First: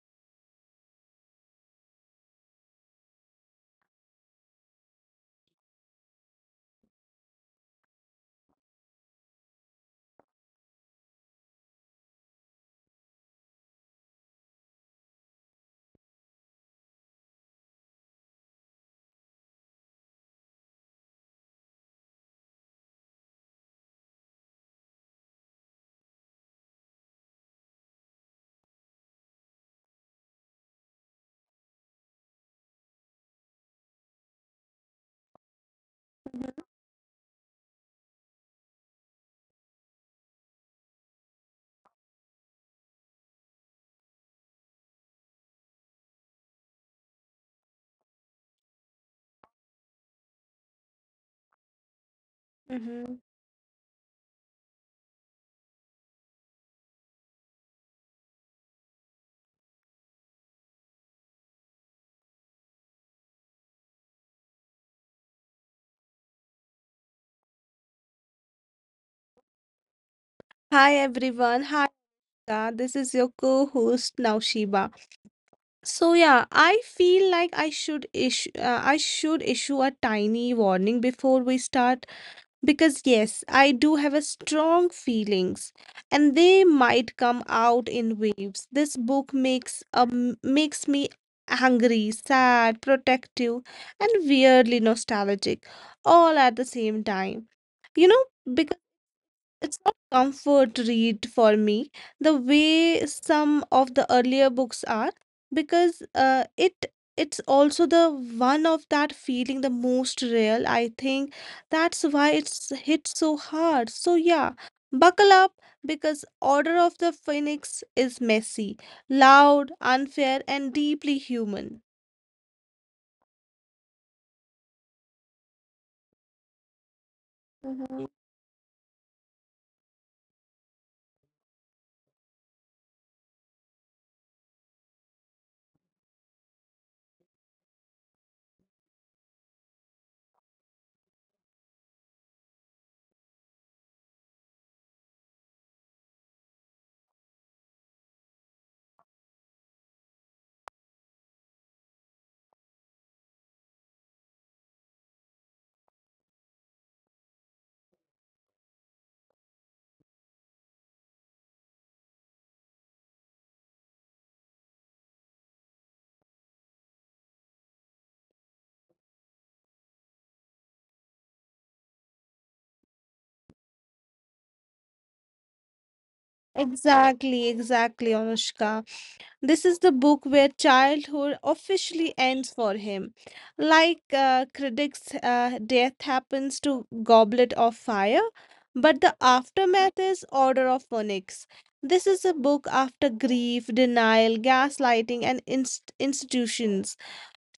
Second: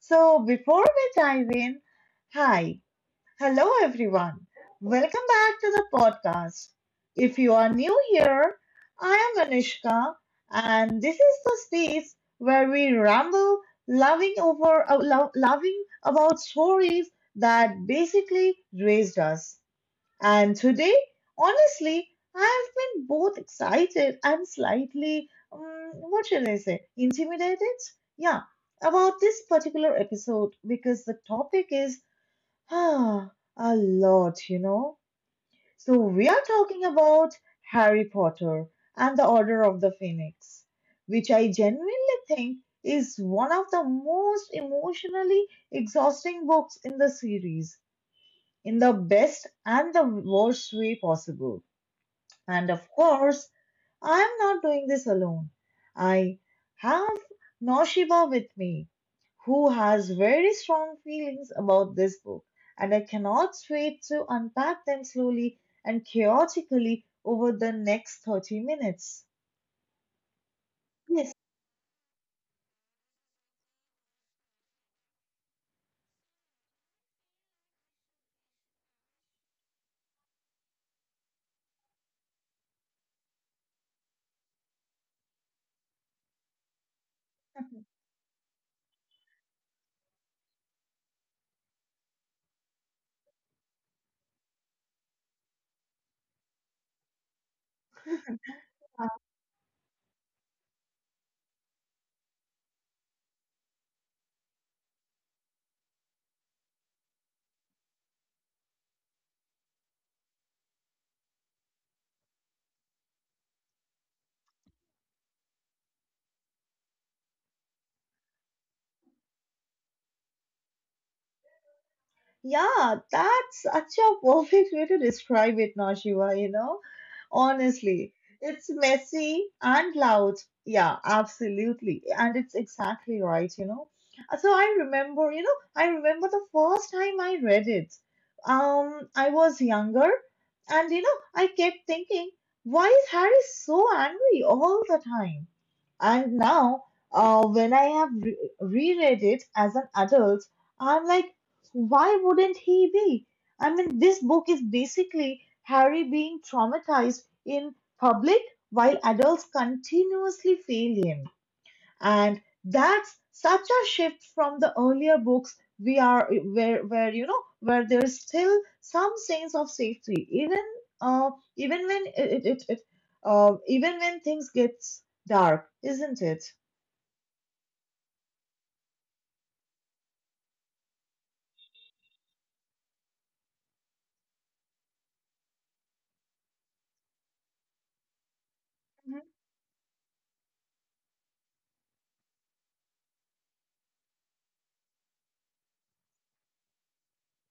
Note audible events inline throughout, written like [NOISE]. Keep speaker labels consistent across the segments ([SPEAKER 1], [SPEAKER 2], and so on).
[SPEAKER 1] So before we dive in, hi, hello everyone. Welcome back to the podcast. If you are new here, I am Anushka, and this is the space where we ramble, loving about stories that basically raised us. And today, honestly, I've been both excited and slightly, what shall I say, intimidated? Yeah, about this particular episode because the topic is ah, a lot, So we are talking about Harry Potter and the Order of the Phoenix, which I genuinely think is one of the most emotionally exhausting books in the series in the best and the worst way possible. And of
[SPEAKER 2] Mhm.
[SPEAKER 1] course, I'm not doing this alone. I have Noshiba with me, who has very strong feelings about this book, and I cannot wait to unpack them slowly and chaotically over the next 30 minutes.
[SPEAKER 2] Hi
[SPEAKER 1] Yes.
[SPEAKER 2] everyone. Hi, Ida. This is your co-host Naushiba. So yeah, I feel like I should issue a tiny warning before we start because yes, I do have a strong feelings, and they might come out in waves. This book makes me angry, sad, protective, and weirdly nostalgic all at the same time you know It's not comfort read for me the way some of the earlier books are because it's also the one of that feeling the most real. I think that's why it's hit so hard. So yeah, buckle up because Order of the Phoenix is messy, loud, unfair, and deeply human.
[SPEAKER 1] Yeah, that's such a perfect way to describe it, Nashiva, you know? Honestly, it's messy and loud. Yeah, absolutely. And it's exactly right, you know? So I remember the first time I read it. I was younger and, you know, I kept thinking, why is Harry so angry all the time? And now, when I have re reread it as an adult, I'm like, why wouldn't he be? I mean, this book is basically Harry being traumatized in public while adults continuously fail him. And that's such a shift from the earlier books we are where you know, where there's still some sense of safety, uh even when it even when things gets dark, isn't it?
[SPEAKER 2] Exactly, exactly, Anushka. This is the book where childhood officially ends for him. Like critics, death happens to Goblet of Fire, but the
[SPEAKER 1] Mhm.
[SPEAKER 2] aftermath is Order of Phoenix. This is a book after grief, denial, gaslighting, and institutions,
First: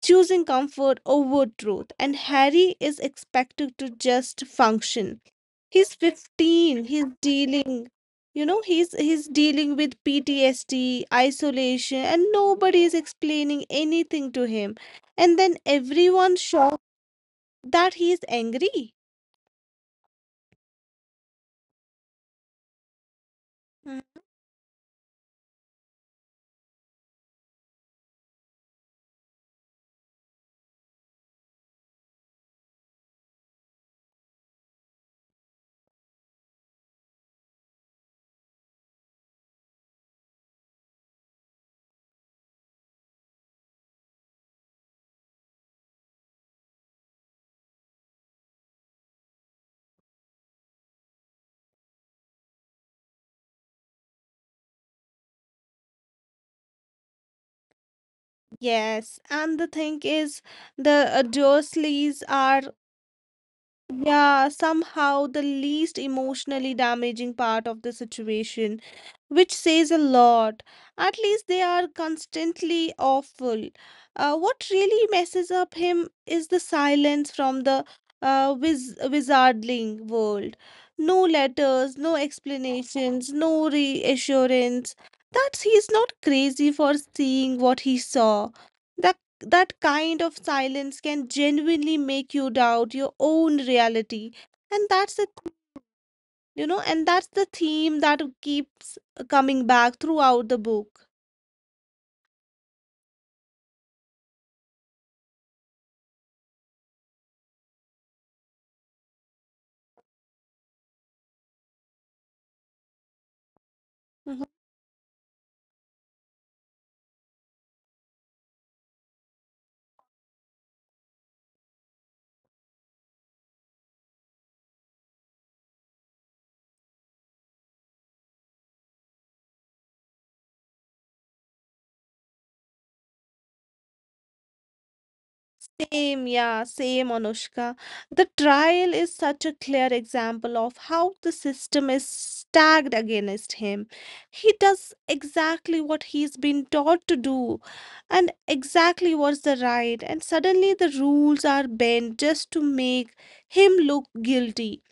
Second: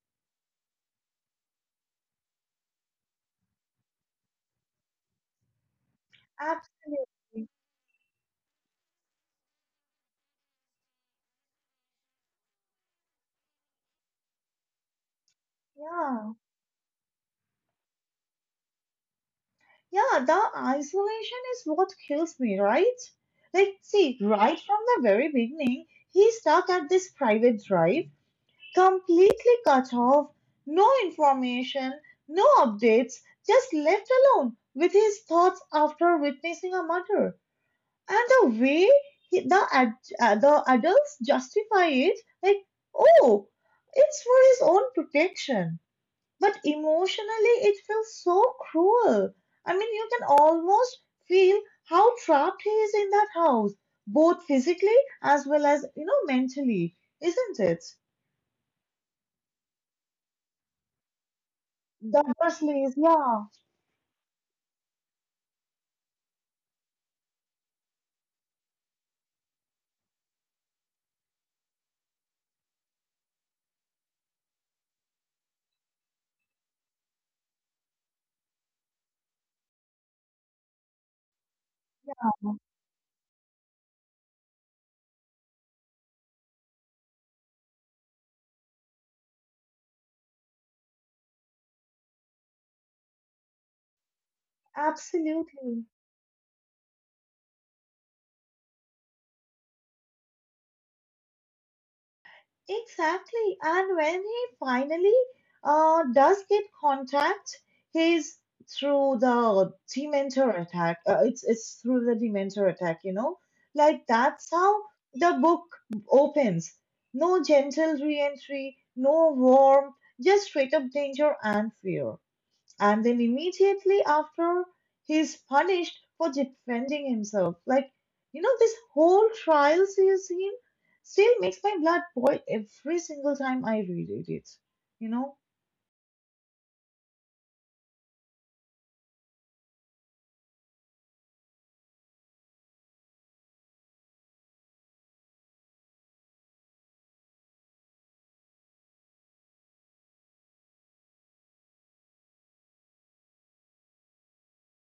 [SPEAKER 2] choosing comfort over truth. And Harry is expected to just function. He's 15, he's
[SPEAKER 1] Absolutely.
[SPEAKER 2] dealing. He's dealing with ptsd, isolation, and nobody is explaining anything to him, and then
[SPEAKER 1] Yeah
[SPEAKER 2] everyone's shocked that he is angry.
[SPEAKER 1] Yeah, the isolation is what kills me, right? Like, see,
[SPEAKER 2] Mm.
[SPEAKER 1] right from the very beginning, he's stuck at this private drive, completely cut off, no information, no updates, just left alone with his thoughts after witnessing a murder. And the way he, the, ad, the adults justify it, like, oh, it's for his own protection. But emotionally, it feels so cruel. I mean, you can almost feel how trapped he is in that house, both physically as well as, you know, mentally, isn't it?
[SPEAKER 2] Yes, and the thing is, the
[SPEAKER 1] The
[SPEAKER 2] dursleys are,
[SPEAKER 1] Dursleys, yeah,
[SPEAKER 2] yeah, somehow the least emotionally damaging part of the situation, which says a lot. At least they are constantly awful. What really messes up him is the silence from the wizardling world. No letters, no explanations, no reassurance. That he's not crazy for seeing what he saw, that kind of silence can genuinely make you doubt your own reality. and that's the
[SPEAKER 1] absolutely.
[SPEAKER 2] you know and that's the theme that keeps coming back throughout the book.
[SPEAKER 1] Exactly. And when he finally does get contact, he's through the Dementor attack. It's through the Dementor attack. You know, like that's how the book opens. No gentle re-entry, no warmth, just straight up danger and fear, and then immediately after he's punished for defending himself. Like, you know, this whole scene still makes my blood boil every single time I reread it. You know?
[SPEAKER 2] Same, yeah, same, Anushka. The trial is such a clear example of how the system is stacked against him. He does exactly what he's been taught to do and exactly what's the right, and suddenly the rules are bent just to make him look guilty,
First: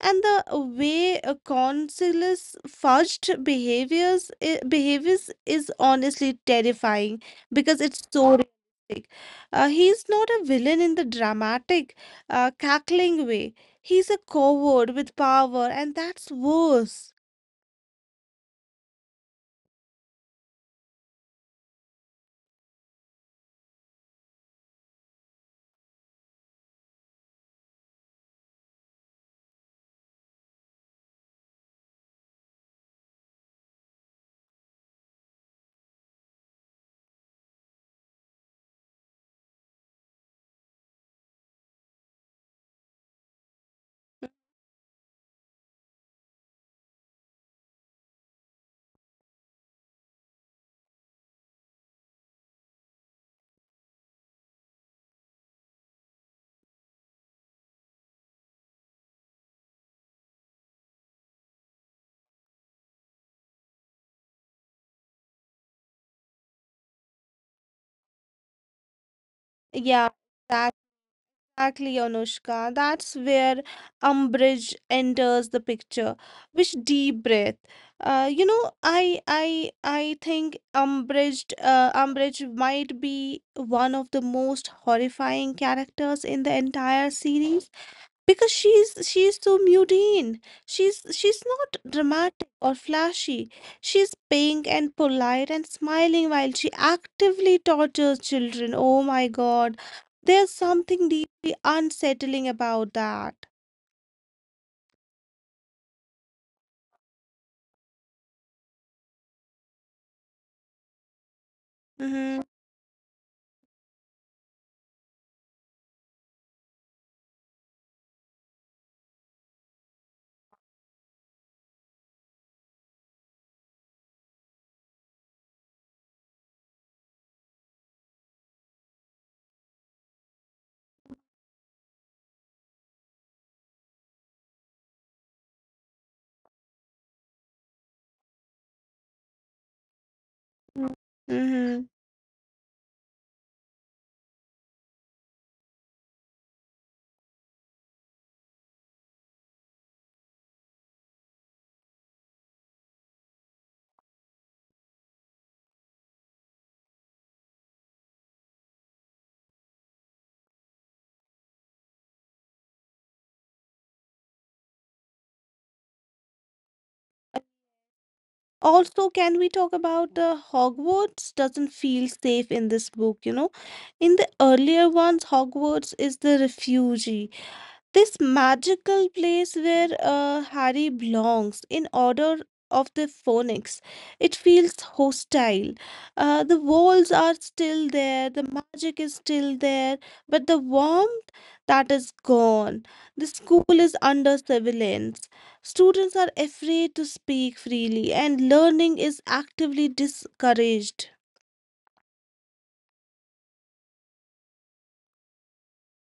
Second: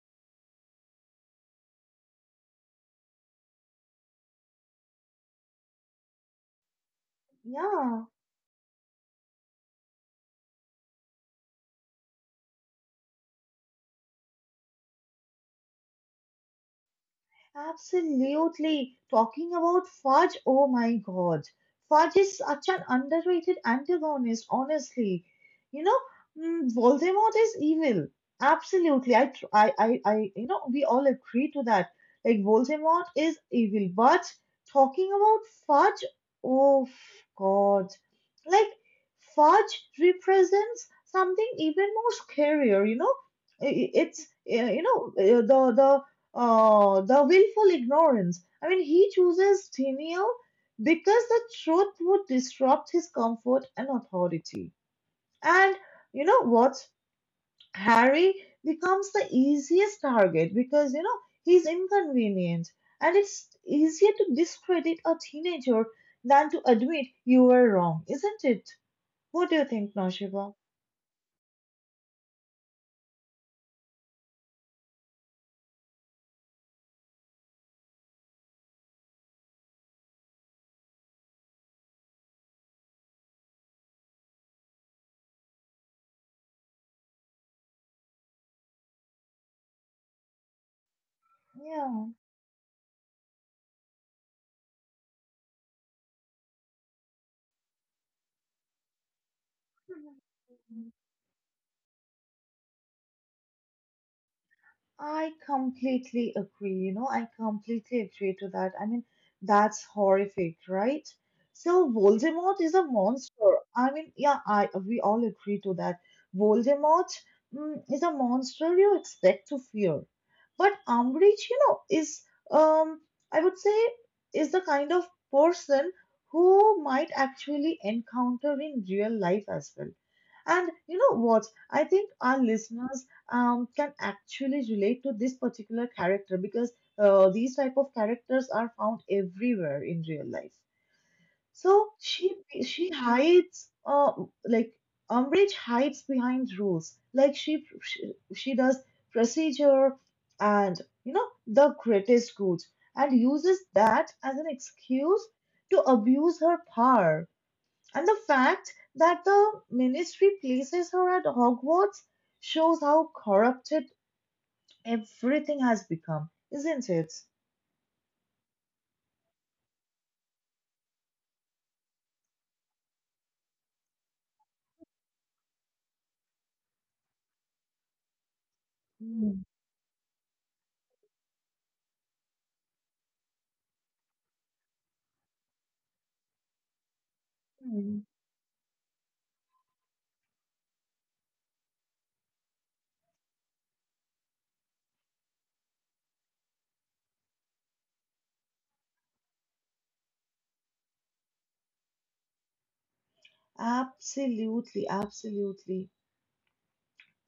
[SPEAKER 2] and the way a consulus fudged behaviors is honestly terrifying because it's
[SPEAKER 1] Yeah.
[SPEAKER 2] so realistic. He's not a villain in the dramatic, cackling way. He's a coward with power, and that's worse.
[SPEAKER 1] Absolutely. Talking about fudge, oh my God. Fudge is such an underrated antagonist, honestly. You know, Voldemort is evil. Absolutely. I, tr- I, you know, we all agree to that. Like, Voldemort is evil. But talking about fudge, oh God. Like, fudge represents something even more scarier, you know? It's, uh, you know, uh, the, the, oh, the willful ignorance. I mean, he chooses denial because the truth would disrupt his comfort and authority. And you know what? Harry becomes the easiest target because, you know, he's inconvenient. And it's easier to discredit a teenager than to admit you were wrong, isn't it? What do you think, Noshiba?
[SPEAKER 2] Yeah, that. Exactly, Anushka. That's where umbrage enters the picture. Which deep breath. I think umbrage might be one of the most horrifying characters in the entire series because she's so mundane. She's
[SPEAKER 1] Yeah.
[SPEAKER 2] not dramatic or flashy, she's pink and polite and smiling while she actively tortures children. Oh my god,
[SPEAKER 1] [LAUGHS]
[SPEAKER 2] there's something deeply unsettling about that.
[SPEAKER 1] I completely agree. You know, I completely agree to that. I mean, that's horrific, right? So Voldemort is a
[SPEAKER 2] Mm-hmm.
[SPEAKER 1] monster. I mean, yeah, I we all agree to that. Voldemort, is a monster you expect to fear, but Umbridge, you know, is, um, I would say, is the kind of person who might actually encounter in real life as well. And you know what? I think our listeners, can actually relate to this particular character because these type of characters are found everywhere in real life. So she
[SPEAKER 2] Mm-hmm.
[SPEAKER 1] she hides, like Umbridge hides behind rules, like she does procedure and you know the greatest good, and uses that as an excuse to abuse her power. And the fact that the ministry places her at Hogwarts shows how corrupted everything has become, isn't it?
[SPEAKER 2] Also, can we talk about the hogwarts doesn't feel safe in this book, you know? In the earlier ones, hogwarts is the refugee, this
[SPEAKER 1] Mm.
[SPEAKER 2] magical place where Harry belongs. In order of the phonics, it feels hostile. The walls
[SPEAKER 1] Mm.
[SPEAKER 2] are still there, the magic is still there, but the warmth, that is gone. The school is under surveillance. Students are afraid to speak freely, and learning is actively discouraged.
[SPEAKER 1] Absolutely, absolutely.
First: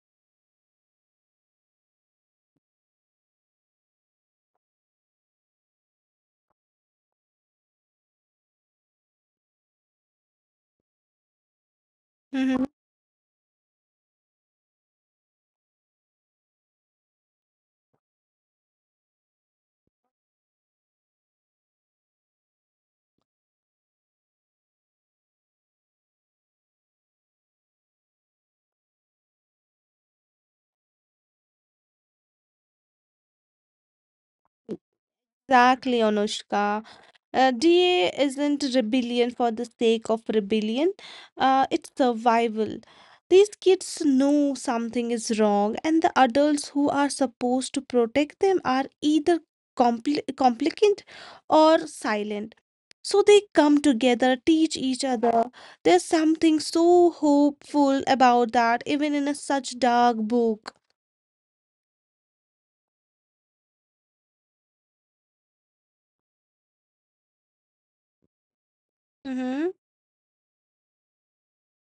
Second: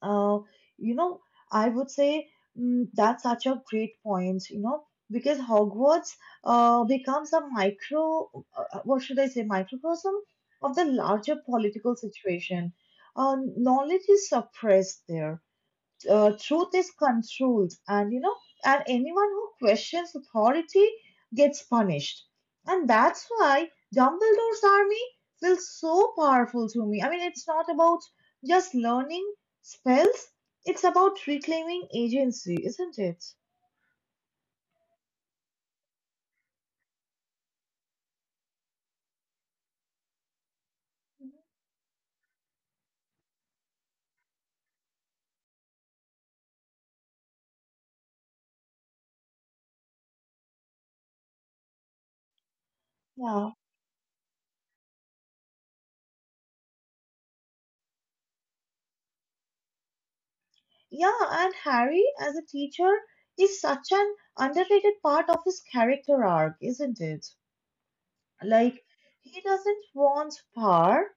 [SPEAKER 1] Uh, you know, I would say, that's such a great point, you know, because Hogwarts becomes a what should I say, microcosm of the larger political
[SPEAKER 2] Mhm.
[SPEAKER 1] situation. Knowledge is suppressed there, truth is controlled, and you know, and anyone who questions authority gets punished. And that's why Dumbledore's Army feels so powerful to me. I mean, it's not about just learning spells, it's about reclaiming agency, isn't it?
[SPEAKER 2] Exactly, Anushka. DA isn't rebellion for the sake of rebellion, it's survival. These kids know something is wrong, and the adults who are supposed to protect them are either complicant or silent. So they come
[SPEAKER 1] Yeah.
[SPEAKER 2] together, teach each other. There's something so hopeful about that, even in a such dark book.
[SPEAKER 1] Yeah, and Harry as a teacher is such an underrated part of his character arc, isn't it? Like,
[SPEAKER 2] Mm-hmm.
[SPEAKER 1] he doesn't want power,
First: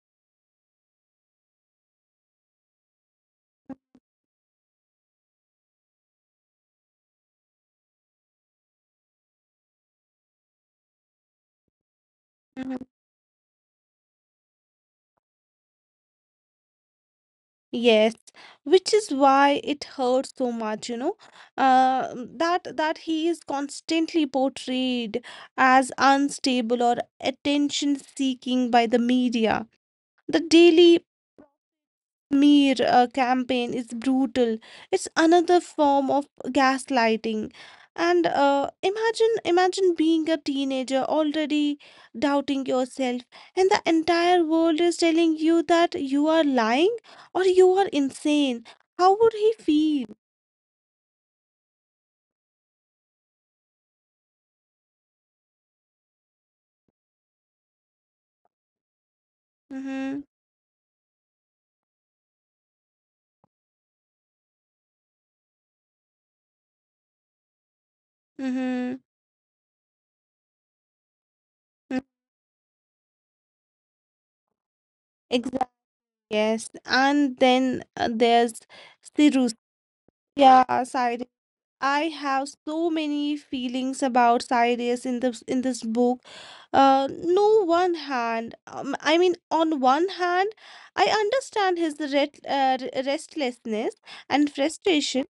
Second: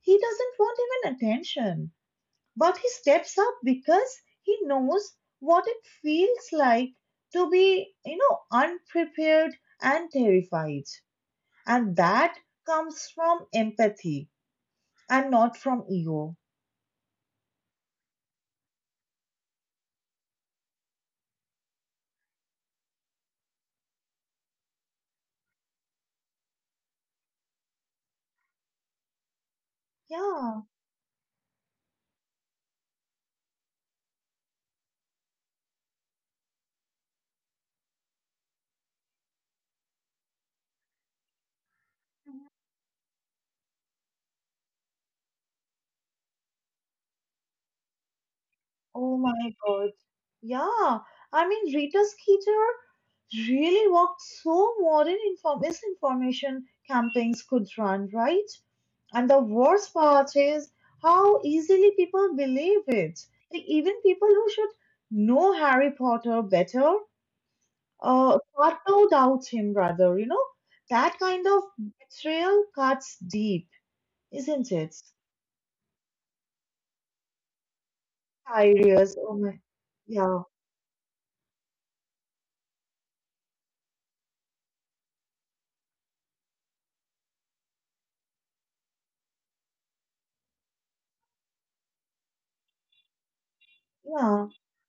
[SPEAKER 1] he doesn't want even attention. But he steps up because he knows what it feels like to be, you know, unprepared and terrified. And that comes from empathy and not from ego.
[SPEAKER 2] Yes, which is why it hurts so much, you know, that he is constantly portrayed as unstable or attention seeking by the media. The
[SPEAKER 1] Yeah.
[SPEAKER 2] daily Mir campaign is brutal. It's another form of gaslighting. And uh, imagine being a teenager already doubting yourself, and the entire world is telling you that you are lying or you are insane. How would he
[SPEAKER 1] Oh my
[SPEAKER 2] feel?
[SPEAKER 1] God. Yeah. I mean, Rita Skeeter really worked so modern misinformation campaigns could run, right? And the
[SPEAKER 2] Mm-hmm.
[SPEAKER 1] worst part is how easily people believe it. Like, even people who should know Harry Potter better,
[SPEAKER 2] Mm-hmm.
[SPEAKER 1] start to doubt him rather. You know that kind of betrayal cuts deep, isn't it?
[SPEAKER 2] Exactly. Yes. And then there's Sirus.
[SPEAKER 1] Cyrus, oh my,
[SPEAKER 2] Yeah,
[SPEAKER 1] yeah,
[SPEAKER 2] side, I have so many feelings about Cyrus in this book. No one hand. I mean, on one hand, I understand his restlessness and
[SPEAKER 1] yeah,
[SPEAKER 2] frustration,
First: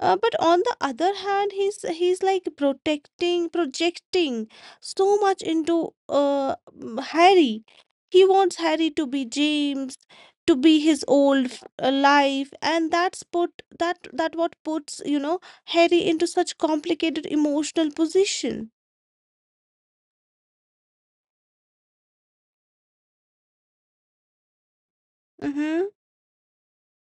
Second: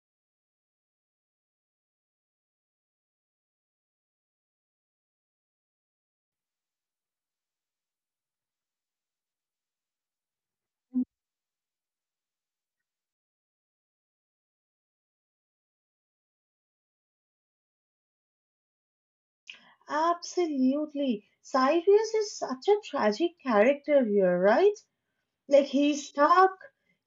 [SPEAKER 2] but on the other hand, he's like protecting, projecting so much into Harry. He wants Harry to be James, to be his old life, and that's put that that what puts you know Harry into such complicated emotional position.
[SPEAKER 1] absolutely. Cyrus is such a tragic character here, right? Like,
[SPEAKER 2] Mm-hmm.
[SPEAKER 1] he's stuck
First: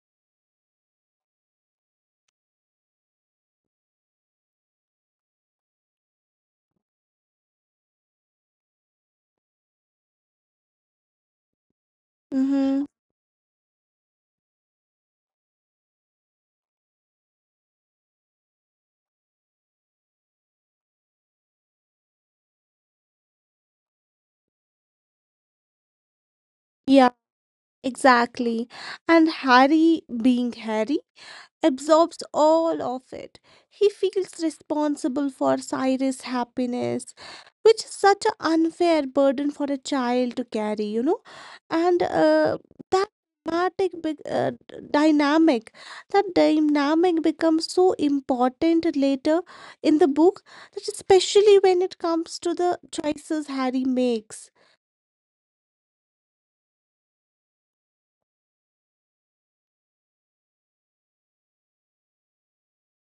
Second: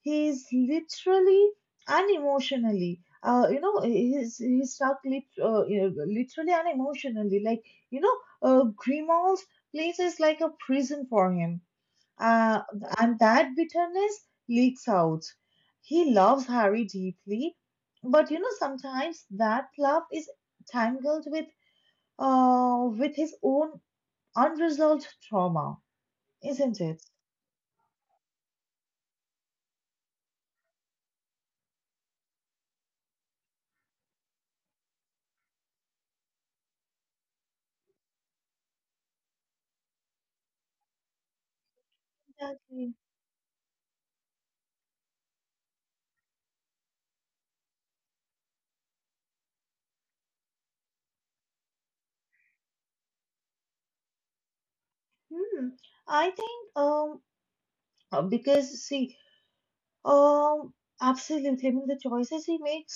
[SPEAKER 1] he's literally and emotionally, you know he's stuck lit- you know, literally and emotionally, like, you know, Grimaud's place is like a prison for him. uh
[SPEAKER 2] Mm-hmm.
[SPEAKER 1] and that bitterness leaks out. He loves Harry deeply, but you know sometimes that love is tangled with, with his own unresolved trauma, isn't it?
[SPEAKER 2] Yeah. Exactly. And Harry, being Harry, absorbs all of it. He feels responsible for Cyrus' happiness, which is such an unfair burden for a child to carry, you know. And
[SPEAKER 1] Exactly.
[SPEAKER 2] that dramatic big, d- dynamic, that dynamic becomes so important later in the book, that especially when it comes to the choices Harry makes.
[SPEAKER 1] Hmm. I think because see um absolutely, I mean the choices he makes,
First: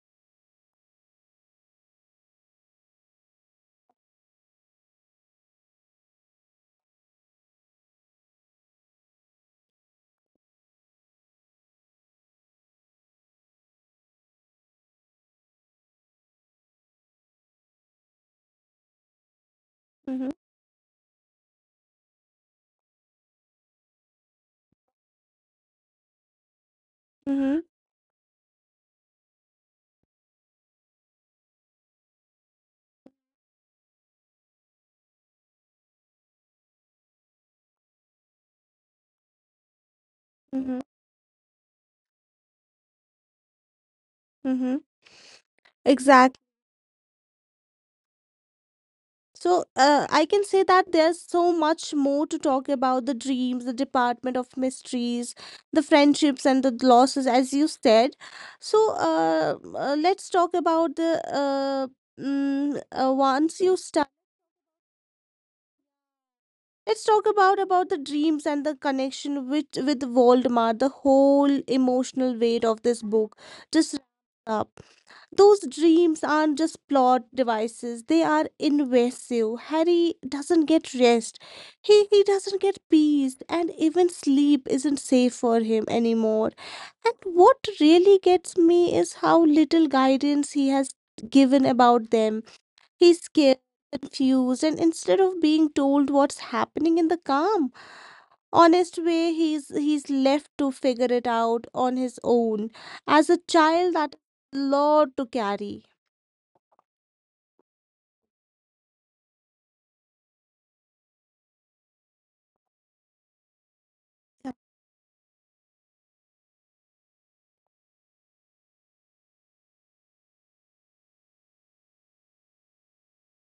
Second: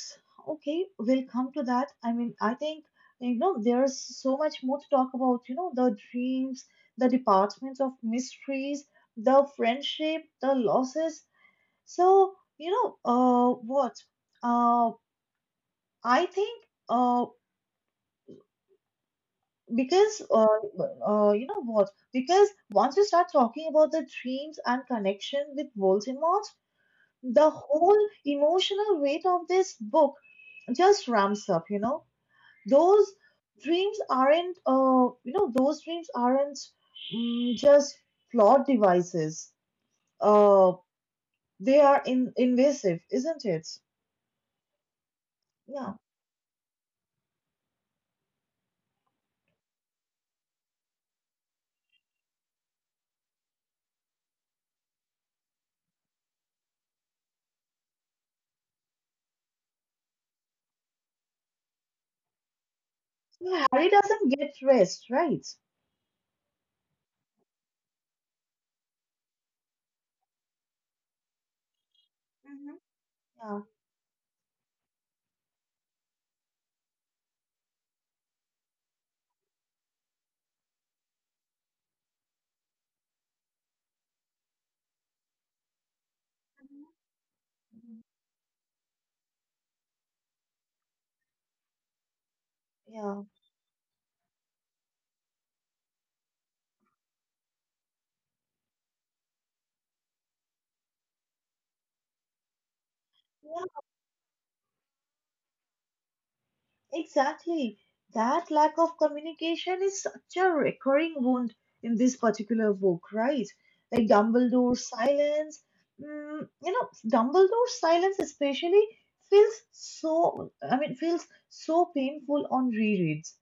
[SPEAKER 1] okay, we'll come to that. I mean, I think you know there's so much more to talk about, you know, the dreams, the departments of mysteries, the friendship, the losses. So, you know, what uh I think because
[SPEAKER 2] Mhm,
[SPEAKER 1] you know what, because once you start talking about the dreams and connection with Voldemort, the
[SPEAKER 2] mhm,
[SPEAKER 1] whole emotional weight of this book just ramps up, you know. Those dreams aren't uh, you know those dreams aren't, just flawed devices, uh,
[SPEAKER 2] mhm,
[SPEAKER 1] they are invasive, isn't it?
[SPEAKER 2] mhm.
[SPEAKER 1] Yeah.
[SPEAKER 2] Exact. So, I can say that there's so much more to talk about the dreams, the department of mysteries, the friendships, and the losses, as you said. So, let's talk about the mm, once
[SPEAKER 1] So
[SPEAKER 2] you
[SPEAKER 1] Harry
[SPEAKER 2] start.
[SPEAKER 1] doesn't get rest, right?
[SPEAKER 2] Let's talk about the dreams and the connection with Voldemort, the whole emotional weight
[SPEAKER 1] Hmm.
[SPEAKER 2] of this book.
[SPEAKER 1] Yeah.
[SPEAKER 2] Just wraps up. Those dreams aren't just plot devices, they are invasive. Harry doesn't get rest. He doesn't get peace, and even sleep isn't safe for him anymore. And what
[SPEAKER 1] Mhm.
[SPEAKER 2] really gets me is how little guidance he has given about them. He's
[SPEAKER 1] Yeah.
[SPEAKER 2] scared, confused, and instead of being told what's happening in the calm, honest way, he's left to figure it out on his own as a child. That lot to carry.
[SPEAKER 1] Exactly. That lack of communication is such a recurring wound in this particular book, right? Like
[SPEAKER 2] Yep.
[SPEAKER 1] Dumbledore's silence, Dumbledore's silence especially feels so, I mean, feels so painful on rereads.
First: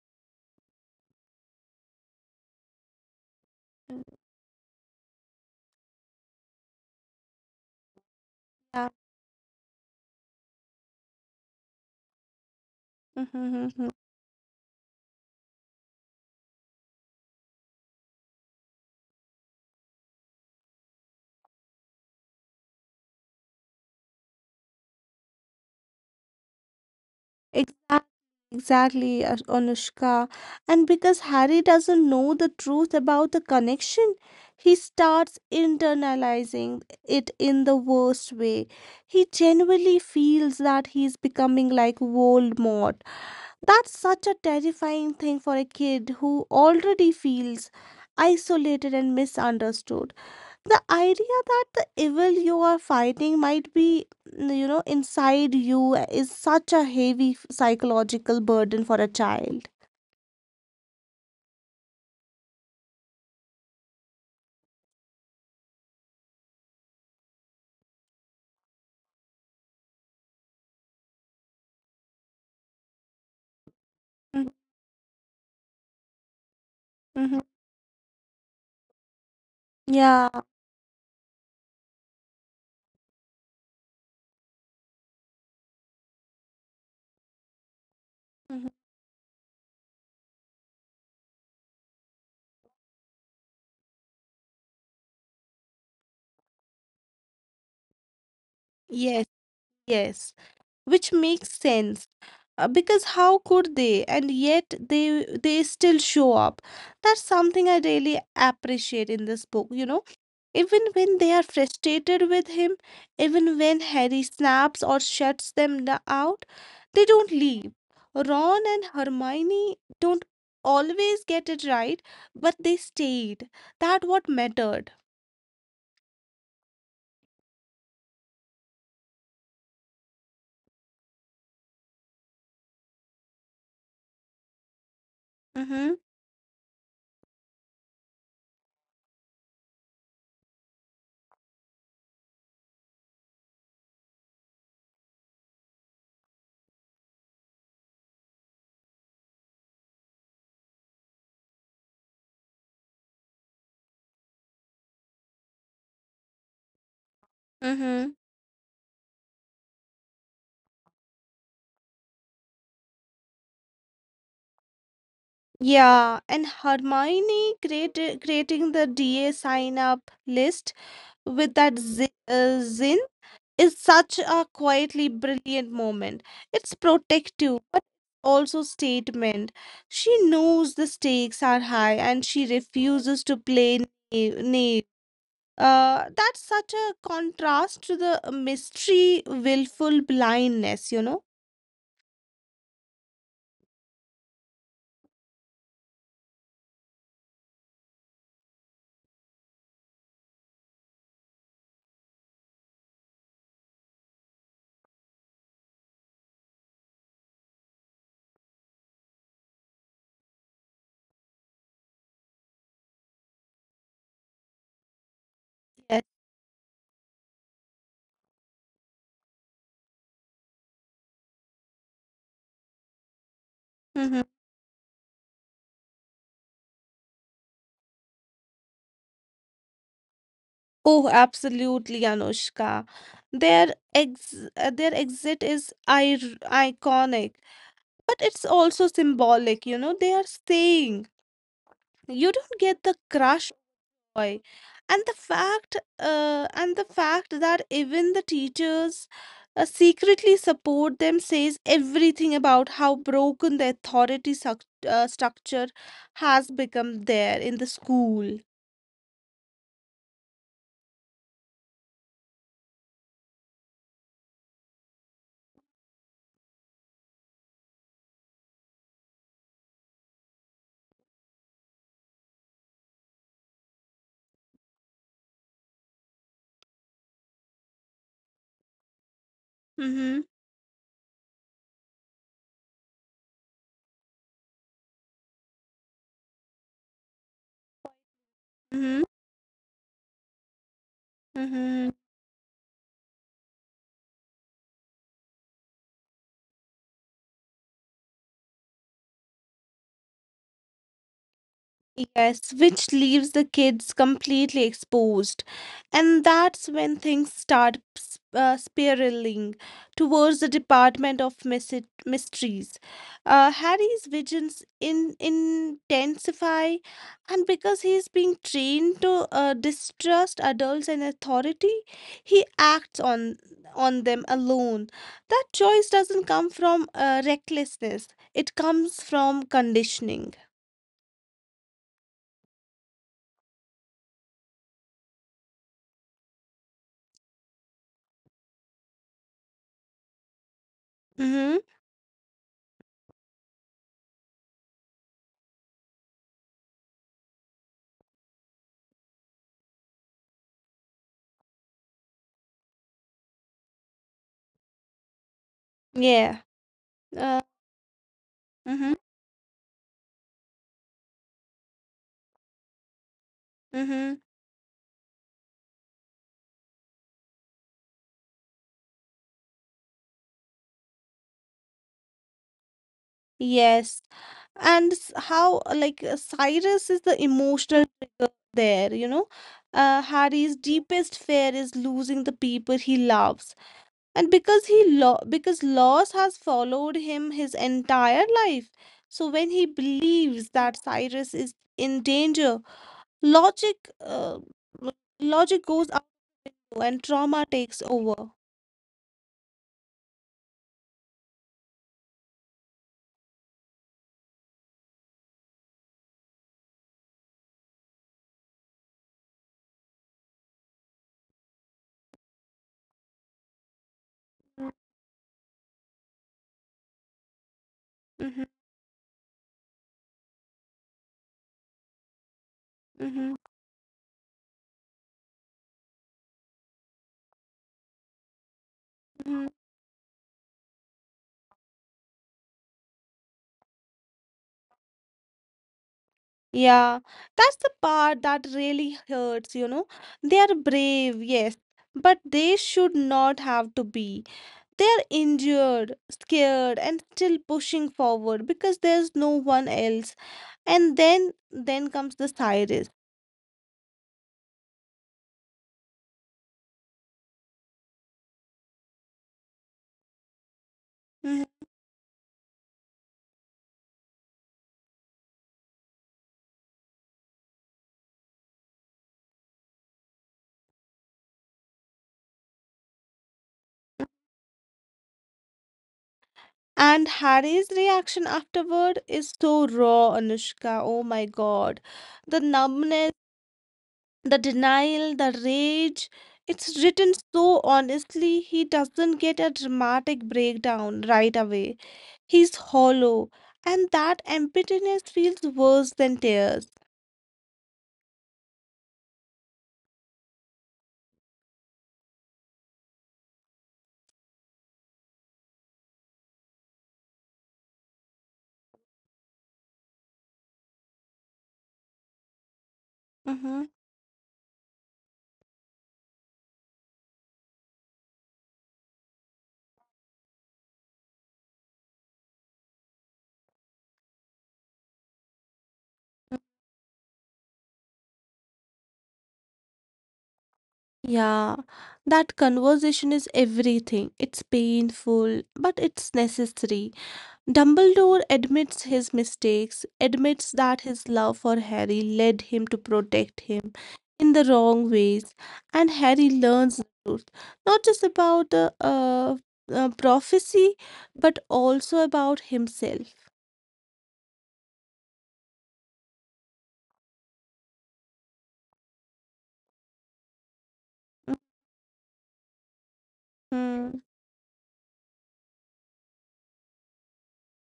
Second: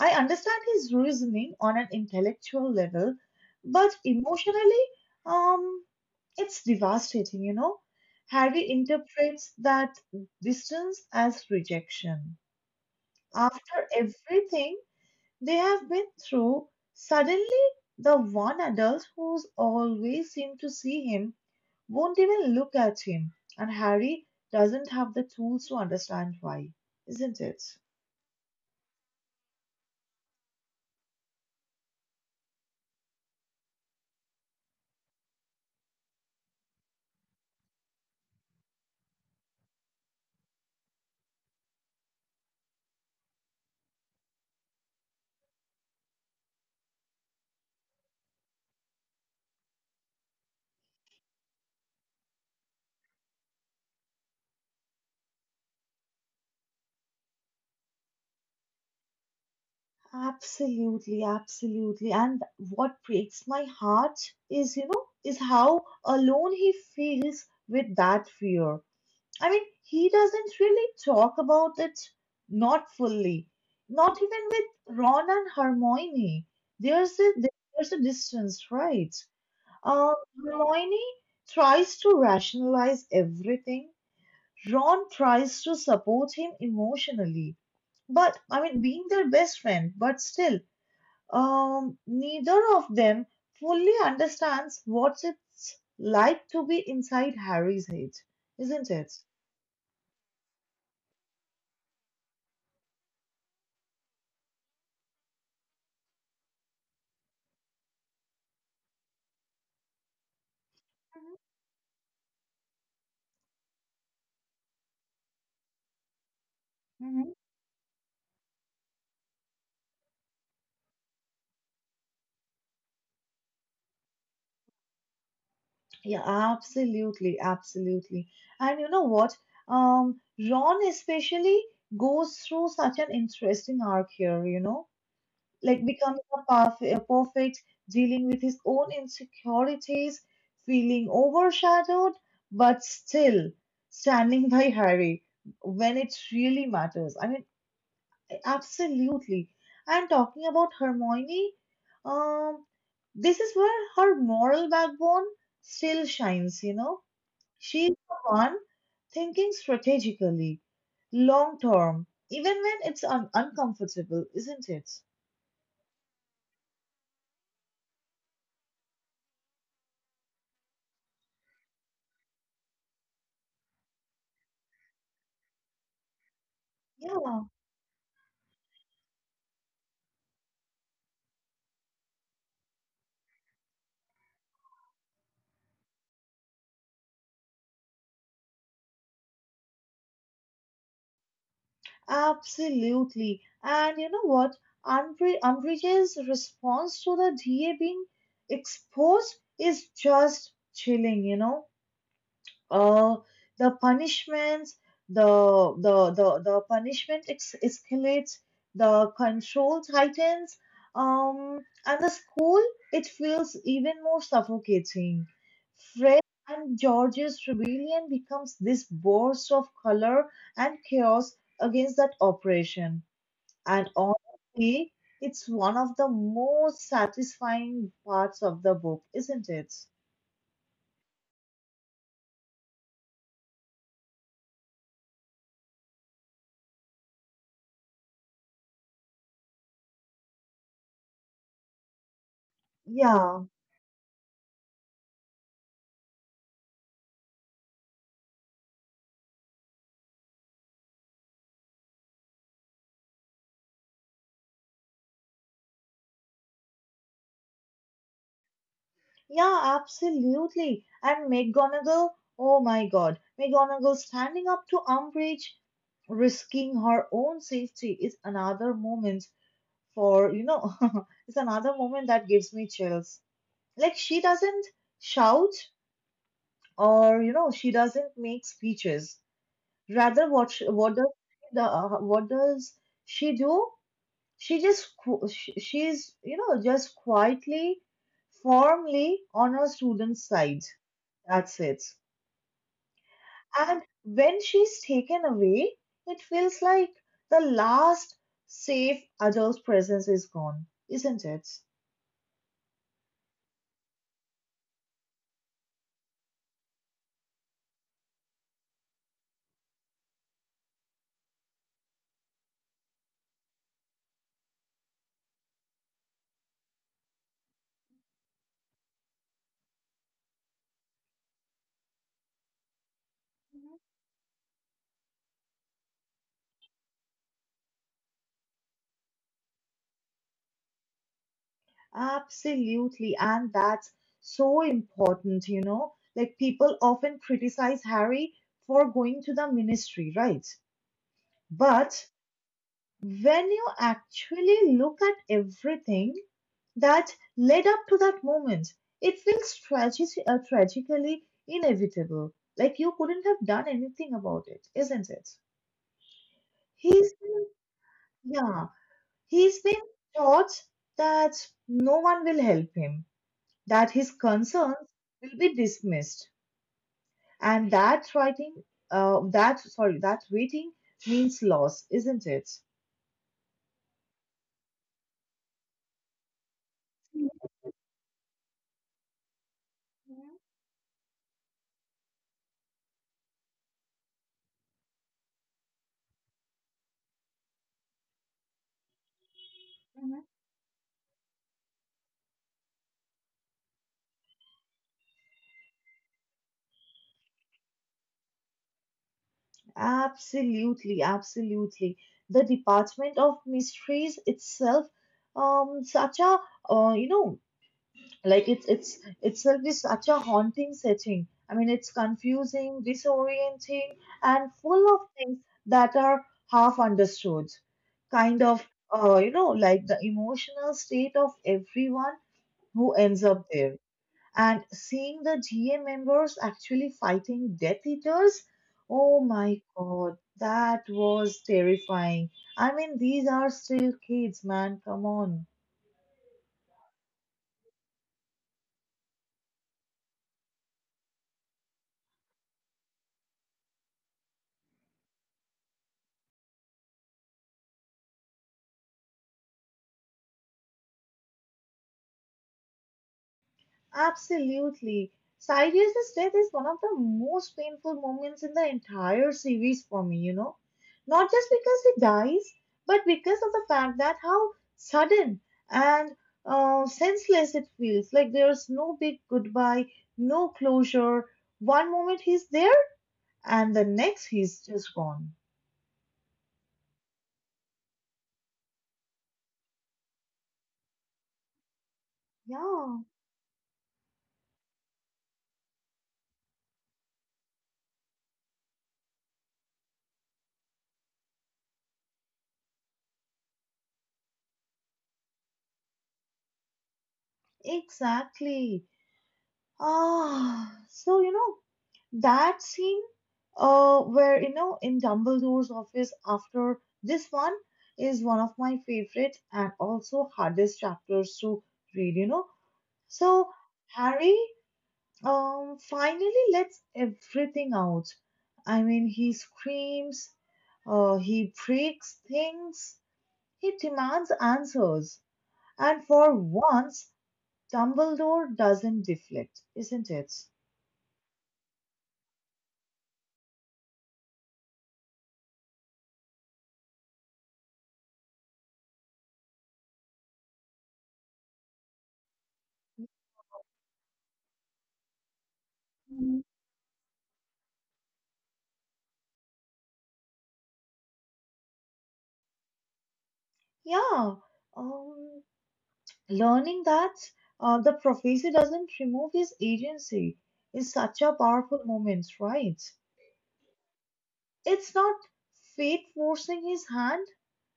[SPEAKER 1] I understand his reasoning on an intellectual level, but emotionally, um, it's devastating, you know. Harry
[SPEAKER 2] Yeah.
[SPEAKER 1] interprets that distance as rejection.
[SPEAKER 2] Mhm, mhm,
[SPEAKER 1] After
[SPEAKER 2] mhm.
[SPEAKER 1] everything they have been through, suddenly the one adult who's always seemed to see him won't even look at him, and Harry doesn't have the tools to understand why, isn't it?
[SPEAKER 2] Exactly, exactly, Anushka. And because Harry doesn't know the truth about the connection, he starts internalizing it in the worst way. He genuinely feels that he's becoming like Voldemort. That's such a terrifying thing for a kid who already feels isolated and misunderstood. The idea that the evil you are fighting might be inside you is such a heavy psychological burden for a child.
[SPEAKER 1] Absolutely, absolutely. And what breaks my heart is, you know, is how alone he feels with that fear. I mean, he doesn't really talk about it, not fully, not even
[SPEAKER 2] Mhm,
[SPEAKER 1] with Ron and Hermione. There's a
[SPEAKER 2] mhm.
[SPEAKER 1] there's a distance, right? Uh,
[SPEAKER 2] Yeah.
[SPEAKER 1] Hermione tries to rationalize everything. Ron tries to support him emotionally, but I
[SPEAKER 2] Mhm.
[SPEAKER 1] mean, being their best friend, but still, neither of them fully understands what it's like to be inside Harry's head, isn't it?
[SPEAKER 2] Yes, yes, which makes sense, because how could they? And yet they still show up. That's something I really appreciate in this book, you know. Even when they are frustrated with him, even when Harry snaps or shuts them out, they don't leave. Ron and Hermione don't always get it right, but they stayed. That what mattered.
[SPEAKER 1] Yeah, absolutely, absolutely. And you know what? Um, Ron especially goes through such an interesting arc here, you know, like
[SPEAKER 2] Mm-hmm.
[SPEAKER 1] becoming a perfect, dealing with his own insecurities, feeling overshadowed, but still standing [LAUGHS] by Harry when it really matters. I mean, absolutely. And talking about Hermione, um, this is where her moral backbone still shines, you know. She's
[SPEAKER 2] Mm-hmm.
[SPEAKER 1] the one thinking strategically, long term, even when it's uncomfortable, isn't it?
[SPEAKER 2] Yeah, and Hermione created creating the DA sign up list with that zin is such a quietly brilliant moment. It's
[SPEAKER 1] Yeah,
[SPEAKER 2] protective, but also statement. She knows the stakes are high and she refuses to play naive. Naive. That's such a contrast to the mystery, willful blindness, you know?
[SPEAKER 1] absolutely. And you know what? Unbridge's response to the DA being exposed is just chilling, you know? uh, the punishments, the the the punishment escalates, the control tightens, um, and the school, it feels even more suffocating.
[SPEAKER 2] Yes.
[SPEAKER 1] Fred and George's rebellion becomes this burst of color and chaos against that oppression, and
[SPEAKER 2] Mhm.
[SPEAKER 1] honestly, it's one of the most satisfying parts of the book, isn't it?
[SPEAKER 2] Oh, absolutely, Anushka. Their exit is ir iconic, but it's also symbolic, you know? They are saying, you don't get the
[SPEAKER 1] Yeah.
[SPEAKER 2] crush boy. And the fact that even the teachers secretly support them says everything about how broken the authority structure has become there in the school.
[SPEAKER 1] Yeah, absolutely. And McGonagall, oh my God, McGonagall standing up to Umbridge, risking her own safety is another moment for, you know, [LAUGHS] it's another moment that gives me chills. Like, she doesn't shout or, you know, she doesn't make speeches. Rather, what sh
[SPEAKER 2] Mm-hmm.
[SPEAKER 1] what does the, what does she do? She she's, you know, just quietly, firmly on her
[SPEAKER 2] Mm-hmm.
[SPEAKER 1] student's side, that's it.
[SPEAKER 2] Mm-hmm.
[SPEAKER 1] And when she's taken away, it feels like the last safe adult presence is gone, isn't it?
[SPEAKER 2] Yes, which leaves the kids completely exposed. And that's when things start spiraling towards the Department of Mysteries. Harry's visions intensify, and because he's being trained to distrust adults and authority, he acts on them alone. That choice doesn't come from recklessness; it comes from conditioning.
[SPEAKER 1] Absolutely, and that's so important, you know, like people often criticize Harry for going to the ministry, right? But
[SPEAKER 2] Mm-hmm.
[SPEAKER 1] when you actually look at everything that led up to that moment, it feels tragic, tragically inevitable. Like you couldn't have done anything about it, isn't it?
[SPEAKER 2] Yeah.
[SPEAKER 1] He's been,
[SPEAKER 2] Uh,
[SPEAKER 1] yeah,
[SPEAKER 2] mm-hmm,
[SPEAKER 1] he's been taught that no one will help him, that his
[SPEAKER 2] mm-hmm,
[SPEAKER 1] concerns will be dismissed, and that writing, that sorry, that waiting means loss, isn't it?
[SPEAKER 2] yes. And s- how, like, Cyrus is the emotional trigger there, you know? Harry's deepest fear is losing the people he loves. And because he lo because loss has followed him his entire life. So when he believes that Cyrus is in danger, logic, uh, logic goes out and trauma takes over.
[SPEAKER 1] Absolutely, absolutely. The Department of Mysteries itself, such a uh, you know, like it's itself is such a haunting setting. I mean, it's confusing, disorienting, and full of things that are half understood. Kind
[SPEAKER 2] Mm-hmm,
[SPEAKER 1] of, like the emotional state of everyone who ends up
[SPEAKER 2] mm-hmm,
[SPEAKER 1] there. And seeing the GA members actually fighting Death Eaters, oh my
[SPEAKER 2] mm-hmm.
[SPEAKER 1] god, that was terrifying. I mean, these are still kids, man, come on.
[SPEAKER 2] Yeah, that's the part that really hurts, you know. They are brave, yes, but they should not have to be. They are injured, scared, and still pushing forward because there's no one else. And then comes the Cyrus.
[SPEAKER 1] Absolutely. Cyrus's death is one of the most painful moments in the entire series for me, you know. Not just
[SPEAKER 2] Mhm.
[SPEAKER 1] because he dies, but because of the fact that how sudden and senseless it feels. Like there's no big goodbye, no closure. One moment he's there, and the next he's just gone.
[SPEAKER 2] And Harry's reaction afterward is so raw, Anushka. Oh my God. The
[SPEAKER 1] Yeah,
[SPEAKER 2] numbness, the denial, the rage, it's written so honestly. He doesn't get a dramatic breakdown right away. He's hollow, and that emptiness feels worse than tears.
[SPEAKER 1] exactly. Ah, so you know, That scene where, in Dumbledore's office after this one is one of my favorite and also hardest chapters to read, you know. So
[SPEAKER 2] Mhm.
[SPEAKER 1] Harry finally lets everything out. I mean, he screams, he breaks things, he demands answers. And for once, Dumbledore doesn't deflect, isn't it?
[SPEAKER 2] Yeah, that conversation is everything. It's painful, but it's necessary. Dumbledore admits his mistakes, admits that his love for Harry led him to protect him in the wrong ways, and Harry
[SPEAKER 1] Mm.
[SPEAKER 2] learns the truth, not just about the prophecy, but also about himself.
[SPEAKER 1] Yeah. Um, Learning that the prophecy doesn't remove his agency is such a powerful moment, right?
[SPEAKER 2] Mm-hmm.
[SPEAKER 1] It's not fate forcing his hand,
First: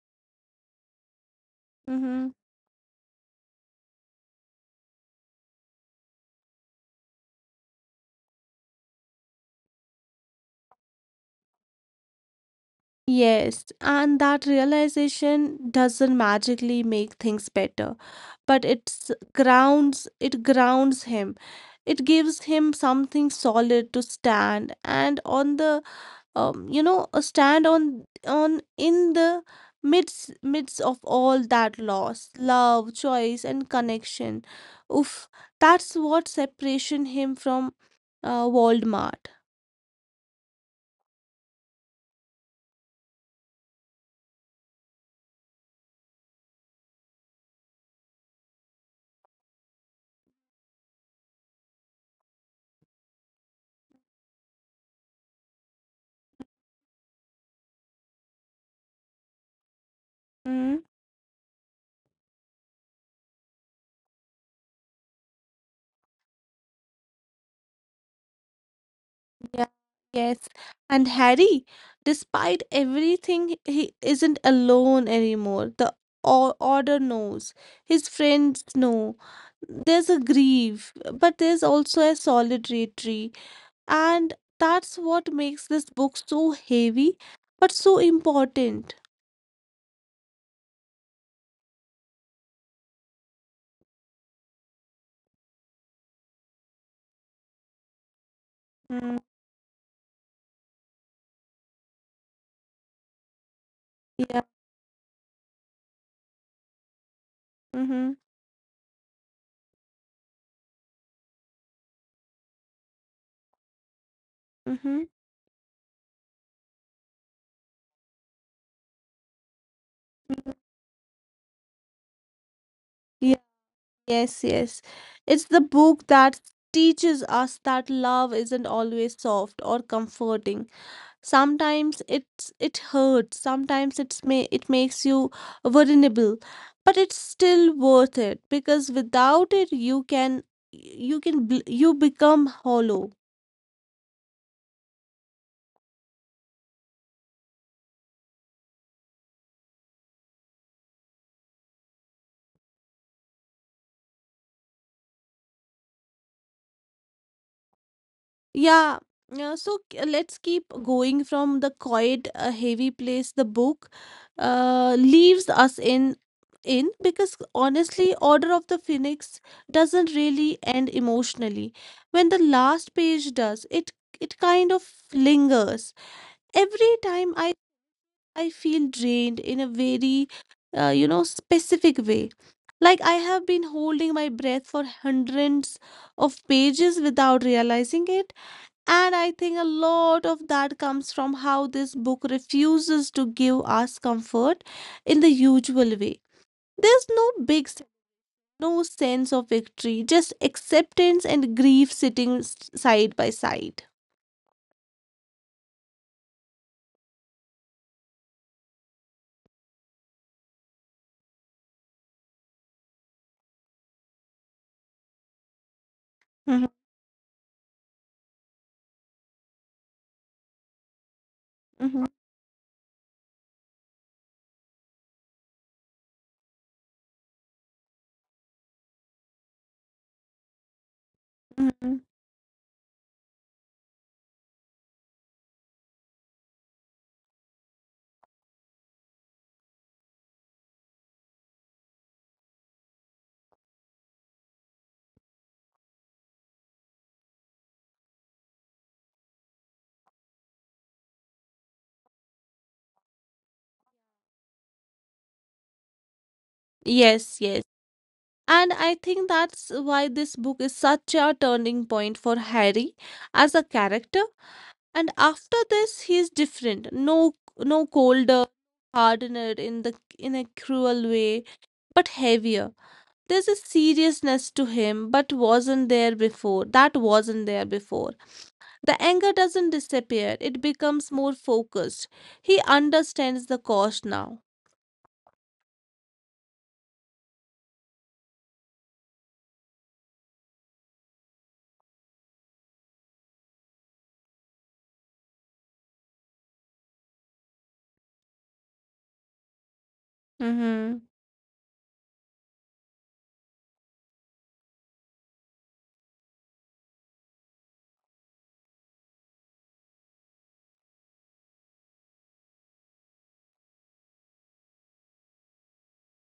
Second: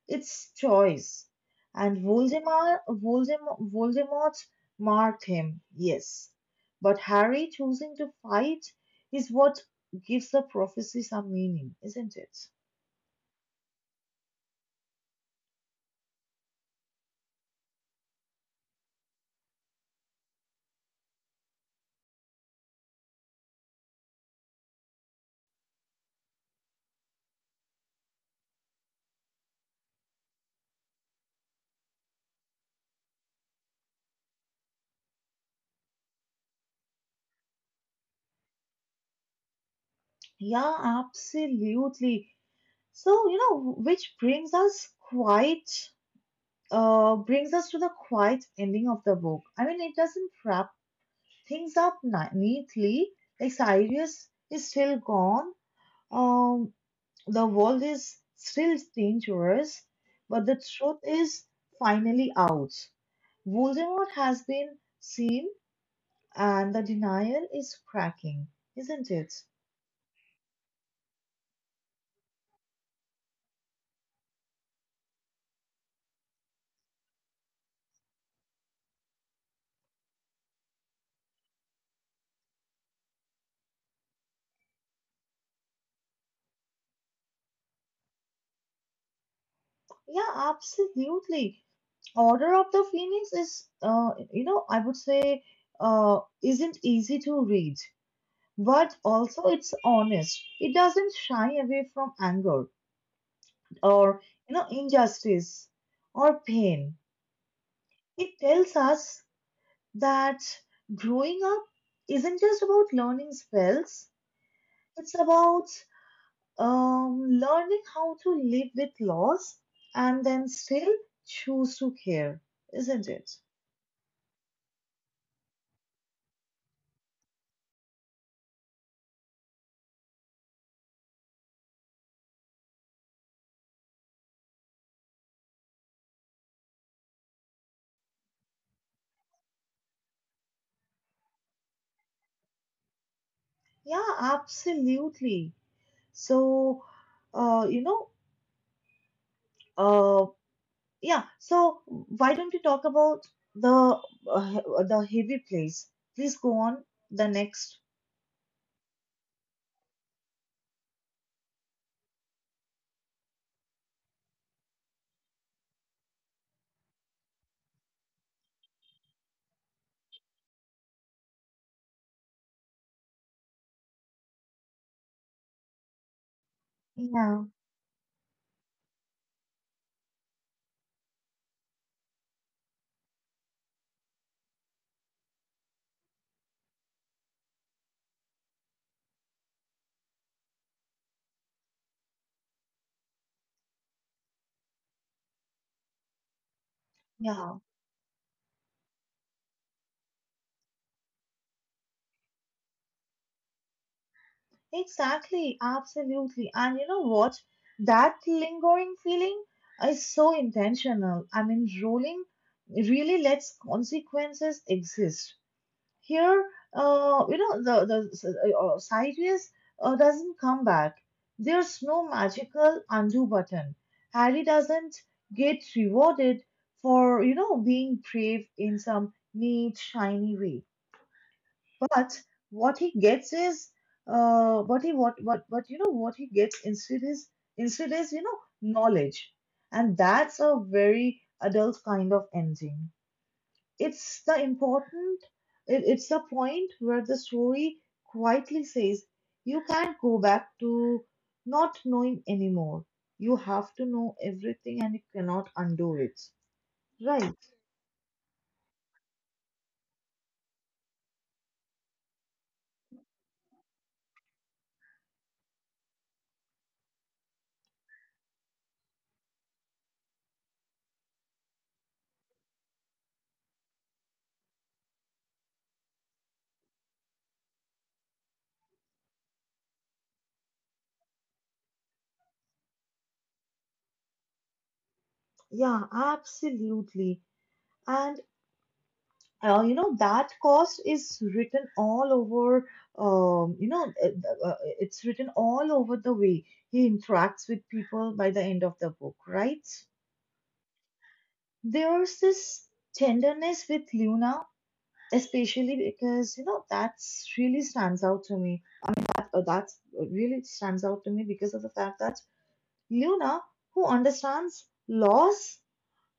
[SPEAKER 1] it's choice. And
[SPEAKER 2] Mm-hmm.
[SPEAKER 1] Voldemort marked him, yes. But Harry choosing to fight is what gives the prophecy some meaning, isn't it?
[SPEAKER 2] Yes, and that realization doesn't magically make things better, but it grounds him. It gives him something solid to stand and on the you know a stand on in the midst of all that loss, love, choice, and connection. Oof, that's what separation him from Voldemort.
[SPEAKER 1] Yeah, absolutely. So, you know, which brings us to the quiet ending of the book. I mean, it doesn't wrap things up neatly. Like Cyrus is still gone. Um, the world is still dangerous, but the truth is finally out. Voldemort has been seen, and the denial is cracking, isn't it?
[SPEAKER 2] Yeah, yes. And Harry, despite everything, he isn't alone anymore. The Order knows, his friends know. There's a grief, but there's also a solidarity. And that's what makes this book so heavy, but so important.
[SPEAKER 1] Yeah, absolutely. Order of the Phoenix is, I would say, isn't easy to read but
[SPEAKER 2] Mm,
[SPEAKER 1] also it's honest. It doesn't shy away from anger or
[SPEAKER 2] yeah.
[SPEAKER 1] you know injustice or pain.
[SPEAKER 2] Mm-hmm.
[SPEAKER 1] It tells us that growing up isn't just about learning spells.
[SPEAKER 2] Mm-hmm.
[SPEAKER 1] It's about learning how to live with loss and then still choose to care, isn't it?
[SPEAKER 2] Yeah. Yes, yes. It's the book that teaches us that love isn't always soft or comforting. Sometimes it hurts. Sometimes it makes you vulnerable, but it's still worth it because without it you become hollow.
[SPEAKER 1] Yeah, absolutely. So, uh, you know, uh, Yeah, so, why don't we talk about the uh, the heavy place? Please go on the next.
[SPEAKER 2] Yeah. So let's keep going from the quiet, heavy place the book leaves us in because honestly, Order of the Phoenix doesn't really end emotionally. When the last page does, it kind of lingers. Every time
[SPEAKER 1] Yeah.
[SPEAKER 2] I feel drained in a very specific way, like I have been holding my breath for hundreds of pages without realizing it. And I think a lot of that comes from how this book refuses to give us comfort in the usual way. There's no
[SPEAKER 1] Yeah,
[SPEAKER 2] big, no sense of victory, just acceptance and grief sitting side by side.
[SPEAKER 1] exactly, absolutely. And you know what? That lingering feeling is so intentional. I mean, ruling really lets consequences exist. Here,
[SPEAKER 2] Mhm,
[SPEAKER 1] sideways doesn't come back. There's
[SPEAKER 2] mhm,
[SPEAKER 1] no magical undo button. Harry doesn't get rewarded for, you know, being brave in some neat, shiny way.
[SPEAKER 2] mhm.
[SPEAKER 1] But what he gets is, what he what you know what he gets instead is you know knowledge, and that's a very adult kind of ending. It's the important, it's the point where the story quietly says, you can't go back to not knowing anymore. You have to know everything and you cannot undo it.
[SPEAKER 2] Yes,
[SPEAKER 1] Right.
[SPEAKER 2] yes. And I think that's why this book is such a turning point for Harry as a character. And after this he is different. No no colder, hardener in a cruel way, but heavier. There's a seriousness to him but wasn't there before that wasn't there before. The anger doesn't disappear, it becomes more focused. He understands the cost now.
[SPEAKER 1] Yeah, absolutely. And you know that cost is written all over. Um, you know, uh, it's written all over the way he interacts with people by the end of the book, right?
[SPEAKER 2] Mm-hmm.
[SPEAKER 1] There's this tenderness with Luna especially because you know that's really stands out to me that that's really stands out to me because of the fact that Luna who understands loss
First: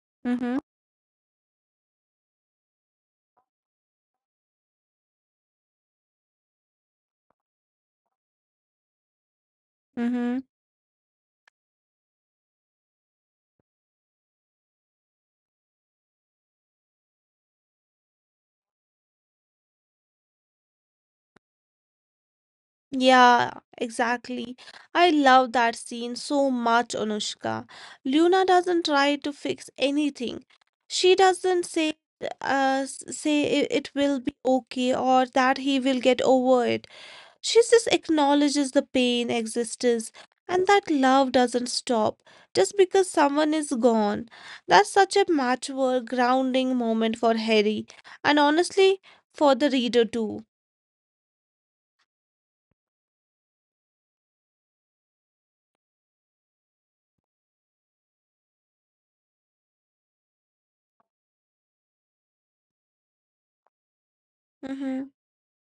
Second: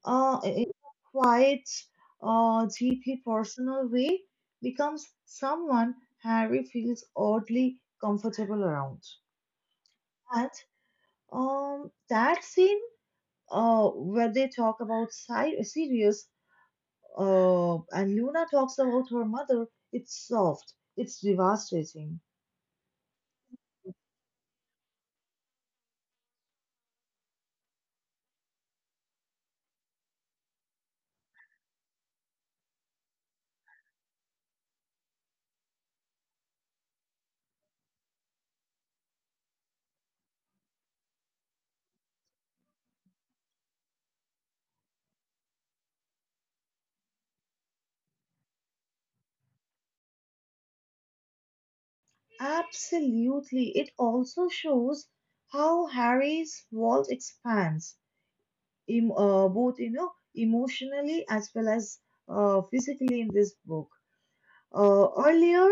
[SPEAKER 2] Mm-hmm.
[SPEAKER 1] in a quiet deeply personal way becomes someone Harry feels oddly comfortable around
[SPEAKER 2] Mm-hmm.
[SPEAKER 1] and that scene where they talk about Sirius and Luna talks about her mother, it's soft, it's devastating.
[SPEAKER 2] Yeah, exactly. I love that scene so much, Anushka. Luna doesn't try to fix anything. She doesn't say it, it will be okay, or that he will get over it. She just acknowledges the pain exists, and that love doesn't stop just because someone is gone. That's such a mature, grounding moment for Harry, and honestly for the reader too.
[SPEAKER 1] Absolutely. It also shows how Harry's world expands, both you know emotionally as well as physically in this book.
[SPEAKER 2] Mm-hmm.
[SPEAKER 1] Earlier,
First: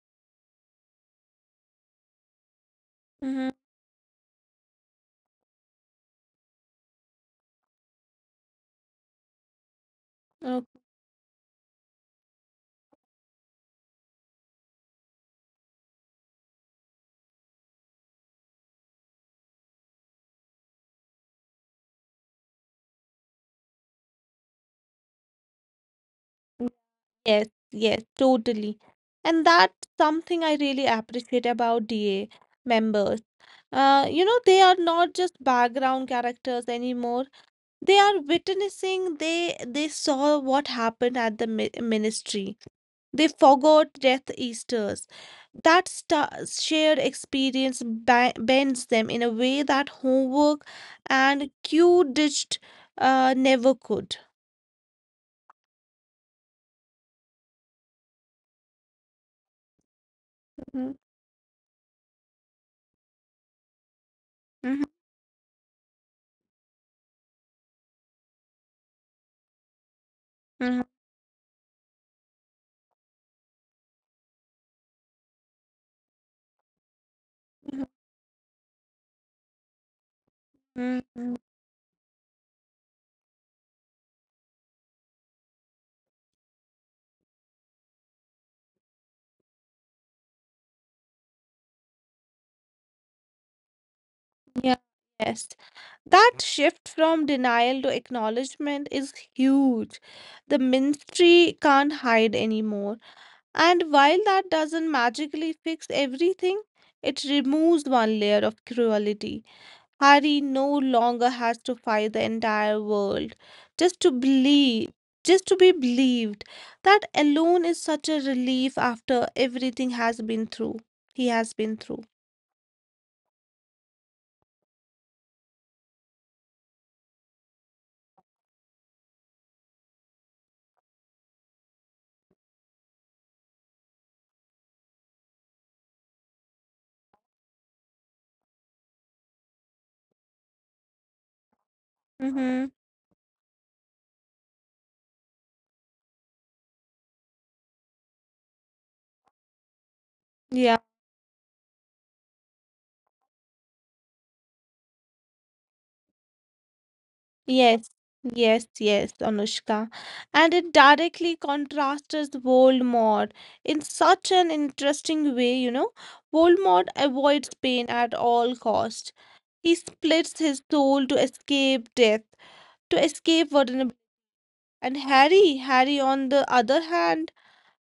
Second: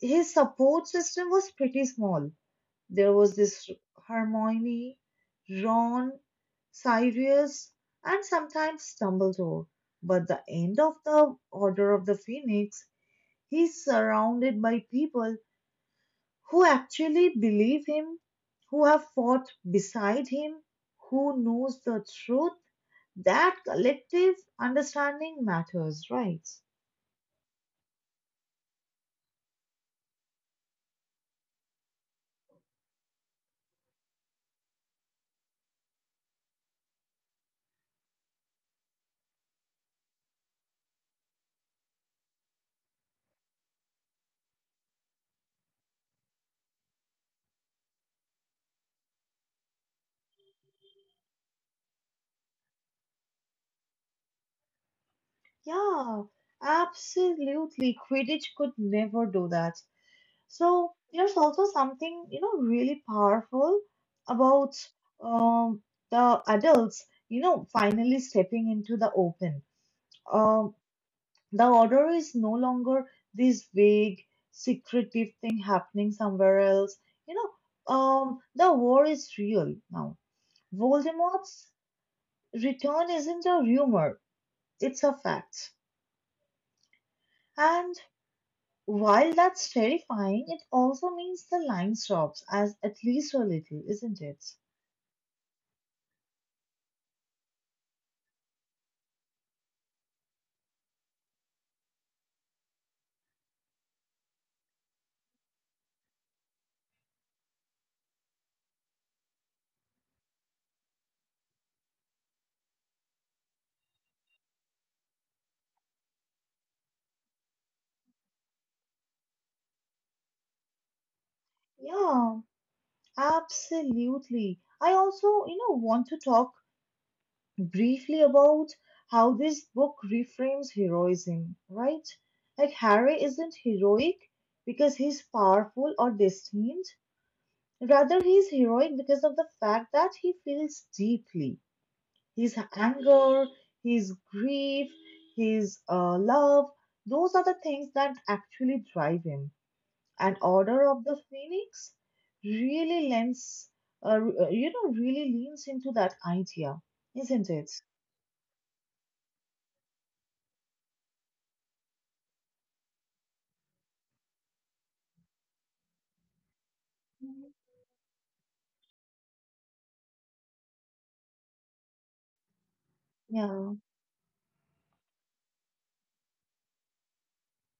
[SPEAKER 1] his support system was pretty small. There was
[SPEAKER 2] Mm-hmm.
[SPEAKER 1] this Hermione, Ron, Sirius, and sometimes Dumbledore. But the end
[SPEAKER 2] Okay.
[SPEAKER 1] of the Order of the Phoenix, he's surrounded by people who actually believe him, who have fought beside him, who knows the truth, that collective understanding matters, right?
[SPEAKER 2] Yes, yes, totally. And that's something I really appreciate about DA members. They are not just background characters anymore. They are witnessing, they saw what happened at the mi ministry. They forgot Death Eaters. That sta Shared experience bends them in a way that homework and Q-digit never could.
[SPEAKER 1] Yeah, absolutely. Quidditch could never do that. So
[SPEAKER 2] Mhm,
[SPEAKER 1] there's also something, you know, really powerful about
[SPEAKER 2] mhm,
[SPEAKER 1] um, the adults, you know, finally stepping into the open. Um,
[SPEAKER 2] mhm,
[SPEAKER 1] The order is no longer this vague, secretive thing happening somewhere else. The war is real now.
[SPEAKER 2] mhm, mhm.
[SPEAKER 1] Voldemort's return isn't a rumor, it's a fact. And while that's terrifying, it also means the line stops, as at least a little, isn't it?
[SPEAKER 2] Yeah, yes. That shift from denial to acknowledgement is huge. The ministry can't hide anymore. And while that doesn't magically fix everything, it removes one layer of cruelty. Harry no longer has to fight the entire world just to believe, just to be believed. That alone is such a relief after everything has been through. he has been through.
[SPEAKER 1] Yeah, absolutely. I also, you know, want to talk briefly about how this book reframes heroism, right? Like Harry isn't heroic because he's powerful or destined. Rather, he's heroic because of the fact that he feels deeply. His
[SPEAKER 2] Mm-hmm.
[SPEAKER 1] anger, his grief, his love, those are the things that actually drive him. And
[SPEAKER 2] Yeah.
[SPEAKER 1] Order of the Phoenix really lends, uh, you know, really leans into that idea, isn't it?
[SPEAKER 2] Yes, yes, yes, Anushka. And it directly contrasts Voldemort in such an interesting way, you know. Voldemort avoids pain at all cost. He splits his soul to escape death, to escape
[SPEAKER 1] Yeah.
[SPEAKER 2] vulnerability. And Harry on the other hand,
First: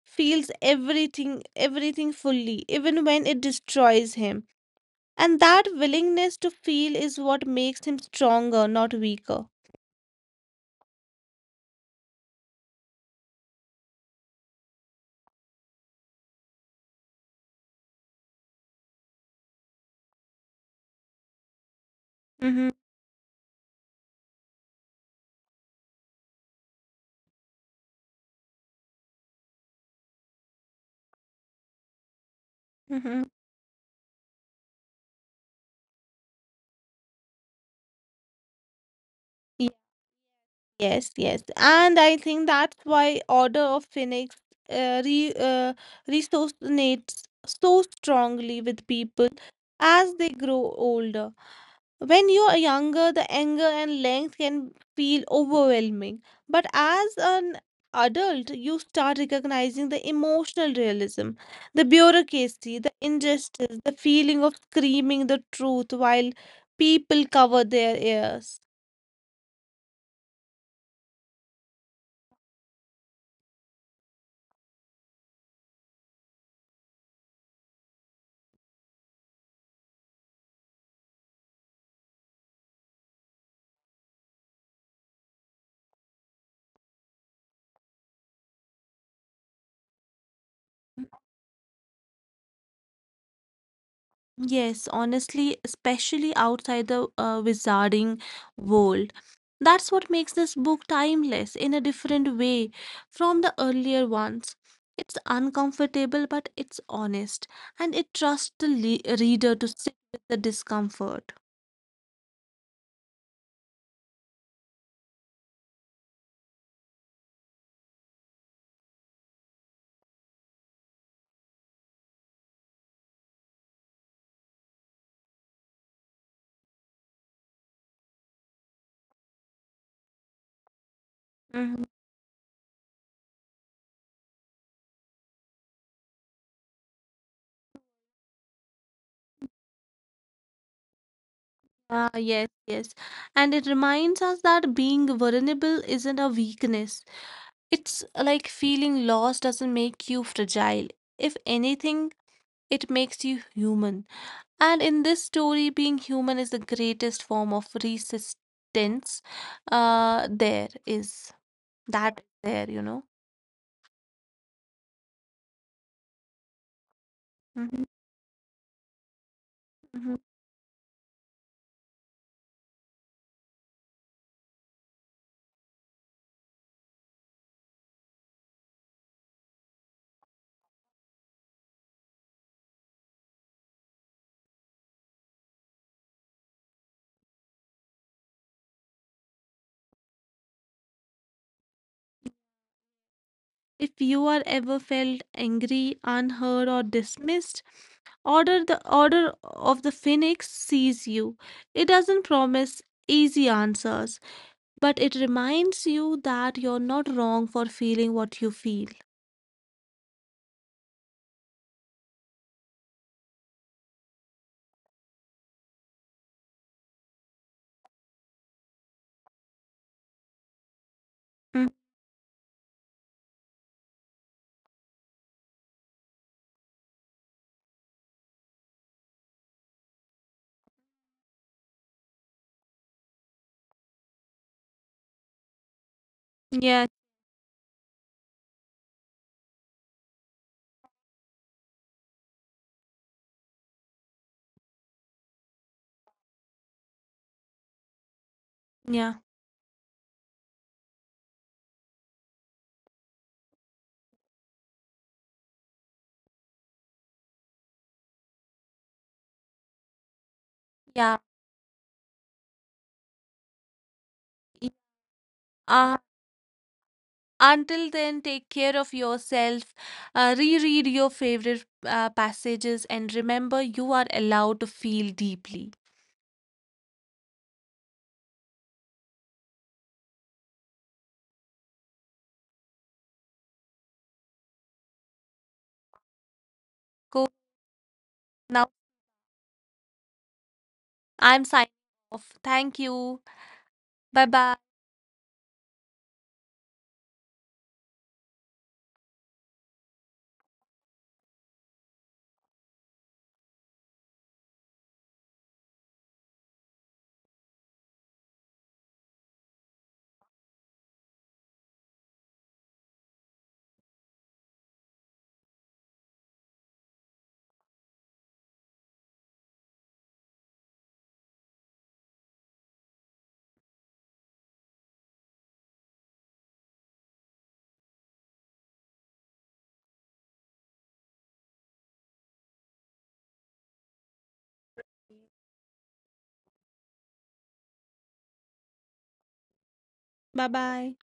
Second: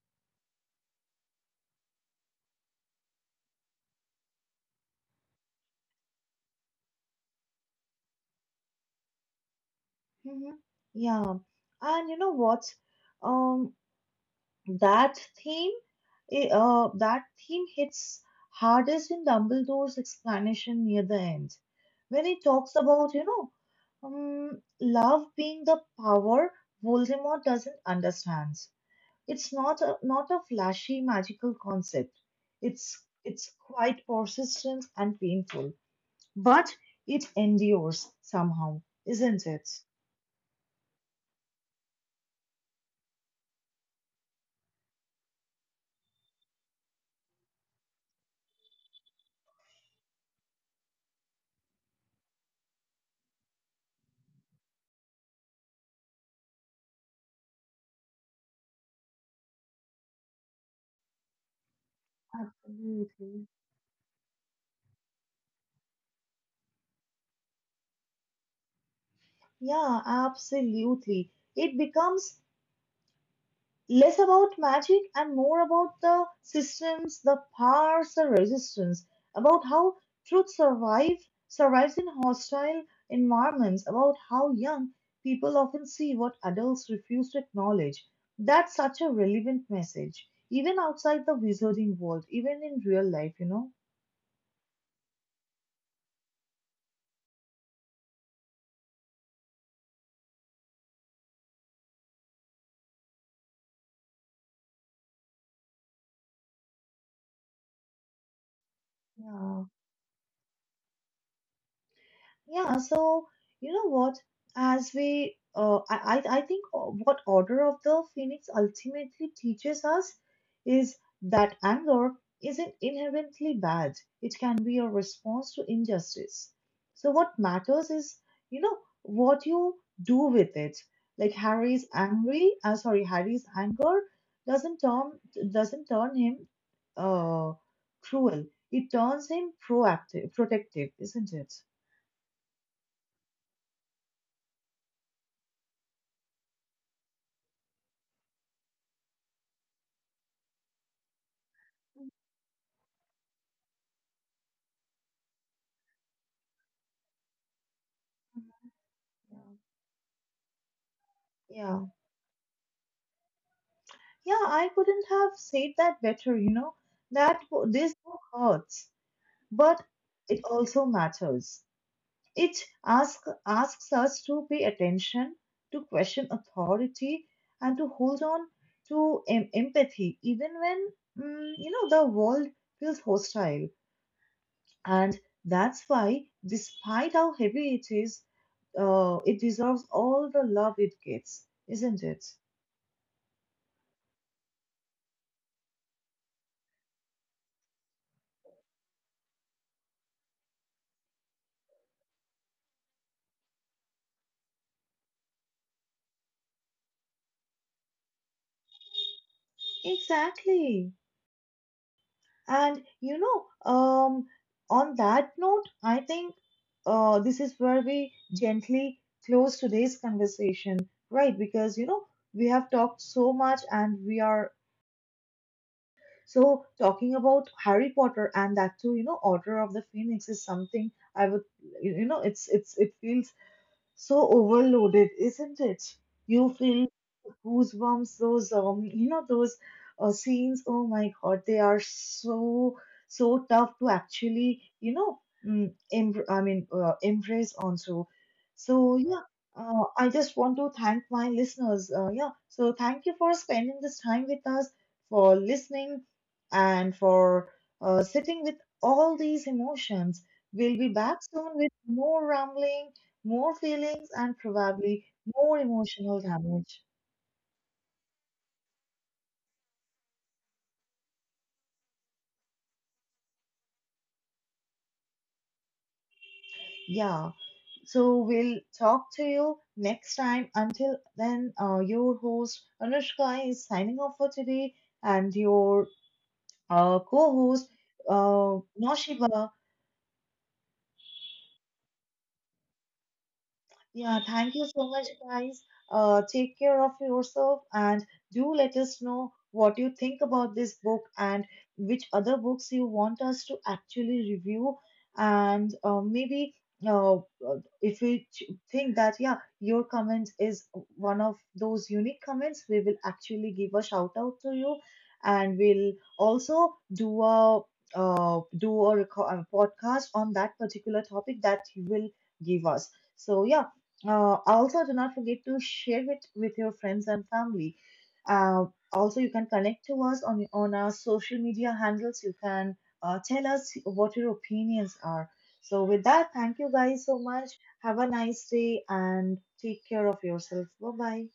[SPEAKER 2] feels everything, everything fully, even when it destroys him. And that willingness to feel is what makes him stronger, not weaker.
[SPEAKER 1] Mm-hmm. Yeah, and you know what? Um, that theme, that theme hits hardest in Dumbledore's explanation near the end, when he
[SPEAKER 2] Mm-hmm.
[SPEAKER 1] talks about, you know, love being the power Voldemort doesn't understand. It's not a flashy magical concept. It's
[SPEAKER 2] Mm-hmm.
[SPEAKER 1] it's quite persistent and painful, but it endures somehow, isn't it?
[SPEAKER 2] Yes, yes. And I think that's why Order of Phoenix uh, re, uh, resonates so strongly with people as they grow older. When you're younger, the anger and length can feel overwhelming. But as an adult, you start recognizing the emotional realism, the bureaucracy, the
[SPEAKER 1] Absolutely,
[SPEAKER 2] injustice, the feeling of screaming the truth while people cover their ears.
[SPEAKER 1] yeah, absolutely. It becomes less about magic and more about the systems, the powers, the resistance, about how truth survive survives in hostile environments, about how young people often see what adults refuse to acknowledge. That's such a relevant message, even outside the wizarding world, even in real life, you know?
[SPEAKER 2] Yes, honestly, especially outside the wizarding world. That's what makes this book timeless in a different way from the earlier ones. It's uncomfortable, but it's honest, and it trusts the le reader
[SPEAKER 1] Yeah.
[SPEAKER 2] to sit with the discomfort.
[SPEAKER 1] Yeah, so you know what? As we, I think what Order of the Phoenix ultimately teaches us is that anger isn't inherently bad. It can be a response to injustice. So what matters is, you know, what you do with it.
[SPEAKER 2] Mhm.
[SPEAKER 1] Harry's anger doesn't turn doesn't turn him uh cruel. It turns him proactive, protective, isn't it?
[SPEAKER 2] Ah, yes, yes. And it reminds us that being vulnerable isn't a weakness. It's like feeling lost doesn't make you fragile. If anything, it makes you human. And in this story, being human is the greatest form of resistance there is.
[SPEAKER 1] Yeah,
[SPEAKER 2] That there, you know.
[SPEAKER 1] yeah, I couldn't have said that better, you know.
[SPEAKER 2] Mhm,
[SPEAKER 1] This book hurts, but
[SPEAKER 2] mhm.
[SPEAKER 1] it also matters. It asks us to pay attention, to question authority, and to hold on to empathy, even when you know the world feels hostile. And that's why, despite how heavy it is, it deserves all the love it gets, isn't it?
[SPEAKER 2] If you are ever felt angry, unheard, or dismissed, order of the phoenix sees you. It doesn't promise easy answers, but it reminds you that you're not wrong for feeling what you feel.
[SPEAKER 1] Exactly. And you know, on that note, I think this is where we gently close today's conversation, right?
[SPEAKER 2] Mm.
[SPEAKER 1] Because you know, we have talked so much and we are so talking about Harry Potter, and that too, you know, Order of the Phoenix is something I would, you know, it feels so overloaded, isn't it? You feel
[SPEAKER 2] Yeah,
[SPEAKER 1] goosebumps, those those scenes, oh my god, they are so so tough to actually you know embrace onto, so so,
[SPEAKER 2] yeah,
[SPEAKER 1] yeah, I just want to thank my listeners, yeah, so thank you for spending this time with us, for listening, and for sitting with all these emotions. We'll be back
[SPEAKER 2] yeah.
[SPEAKER 1] soon with more rambling, more feelings, and probably more emotional damage.
[SPEAKER 2] Until then, take care of yourself, reread your favorite passages, and remember you are allowed to feel deeply.
[SPEAKER 1] Yeah, so we'll talk to you next time. Until then, your host Anushka is signing off for today, and your co
[SPEAKER 2] Go
[SPEAKER 1] host
[SPEAKER 2] now.
[SPEAKER 1] Noshiba.
[SPEAKER 2] I'm signing off. Thank you.
[SPEAKER 1] Yeah,
[SPEAKER 2] Bye
[SPEAKER 1] thank you
[SPEAKER 2] bye.
[SPEAKER 1] so much, guys. Take care of yourself and do let us know what you think about this book and which other books you want us to actually review. And uh, maybe uh, uh, if we ch- think that, yeah, your comment is one of those unique comments, we will actually give a shout out to you. And we'll also do a a podcast on that particular topic that you will give us. So, yeah. Also, do not forget to share it with your friends and family. Uh, Also, you can connect to us on our social media handles. You can tell us what your opinions are. So, with that, thank you guys so much. Have a nice day and take care of
[SPEAKER 2] Bye
[SPEAKER 1] yourself. Bye
[SPEAKER 2] bye.
[SPEAKER 1] bye.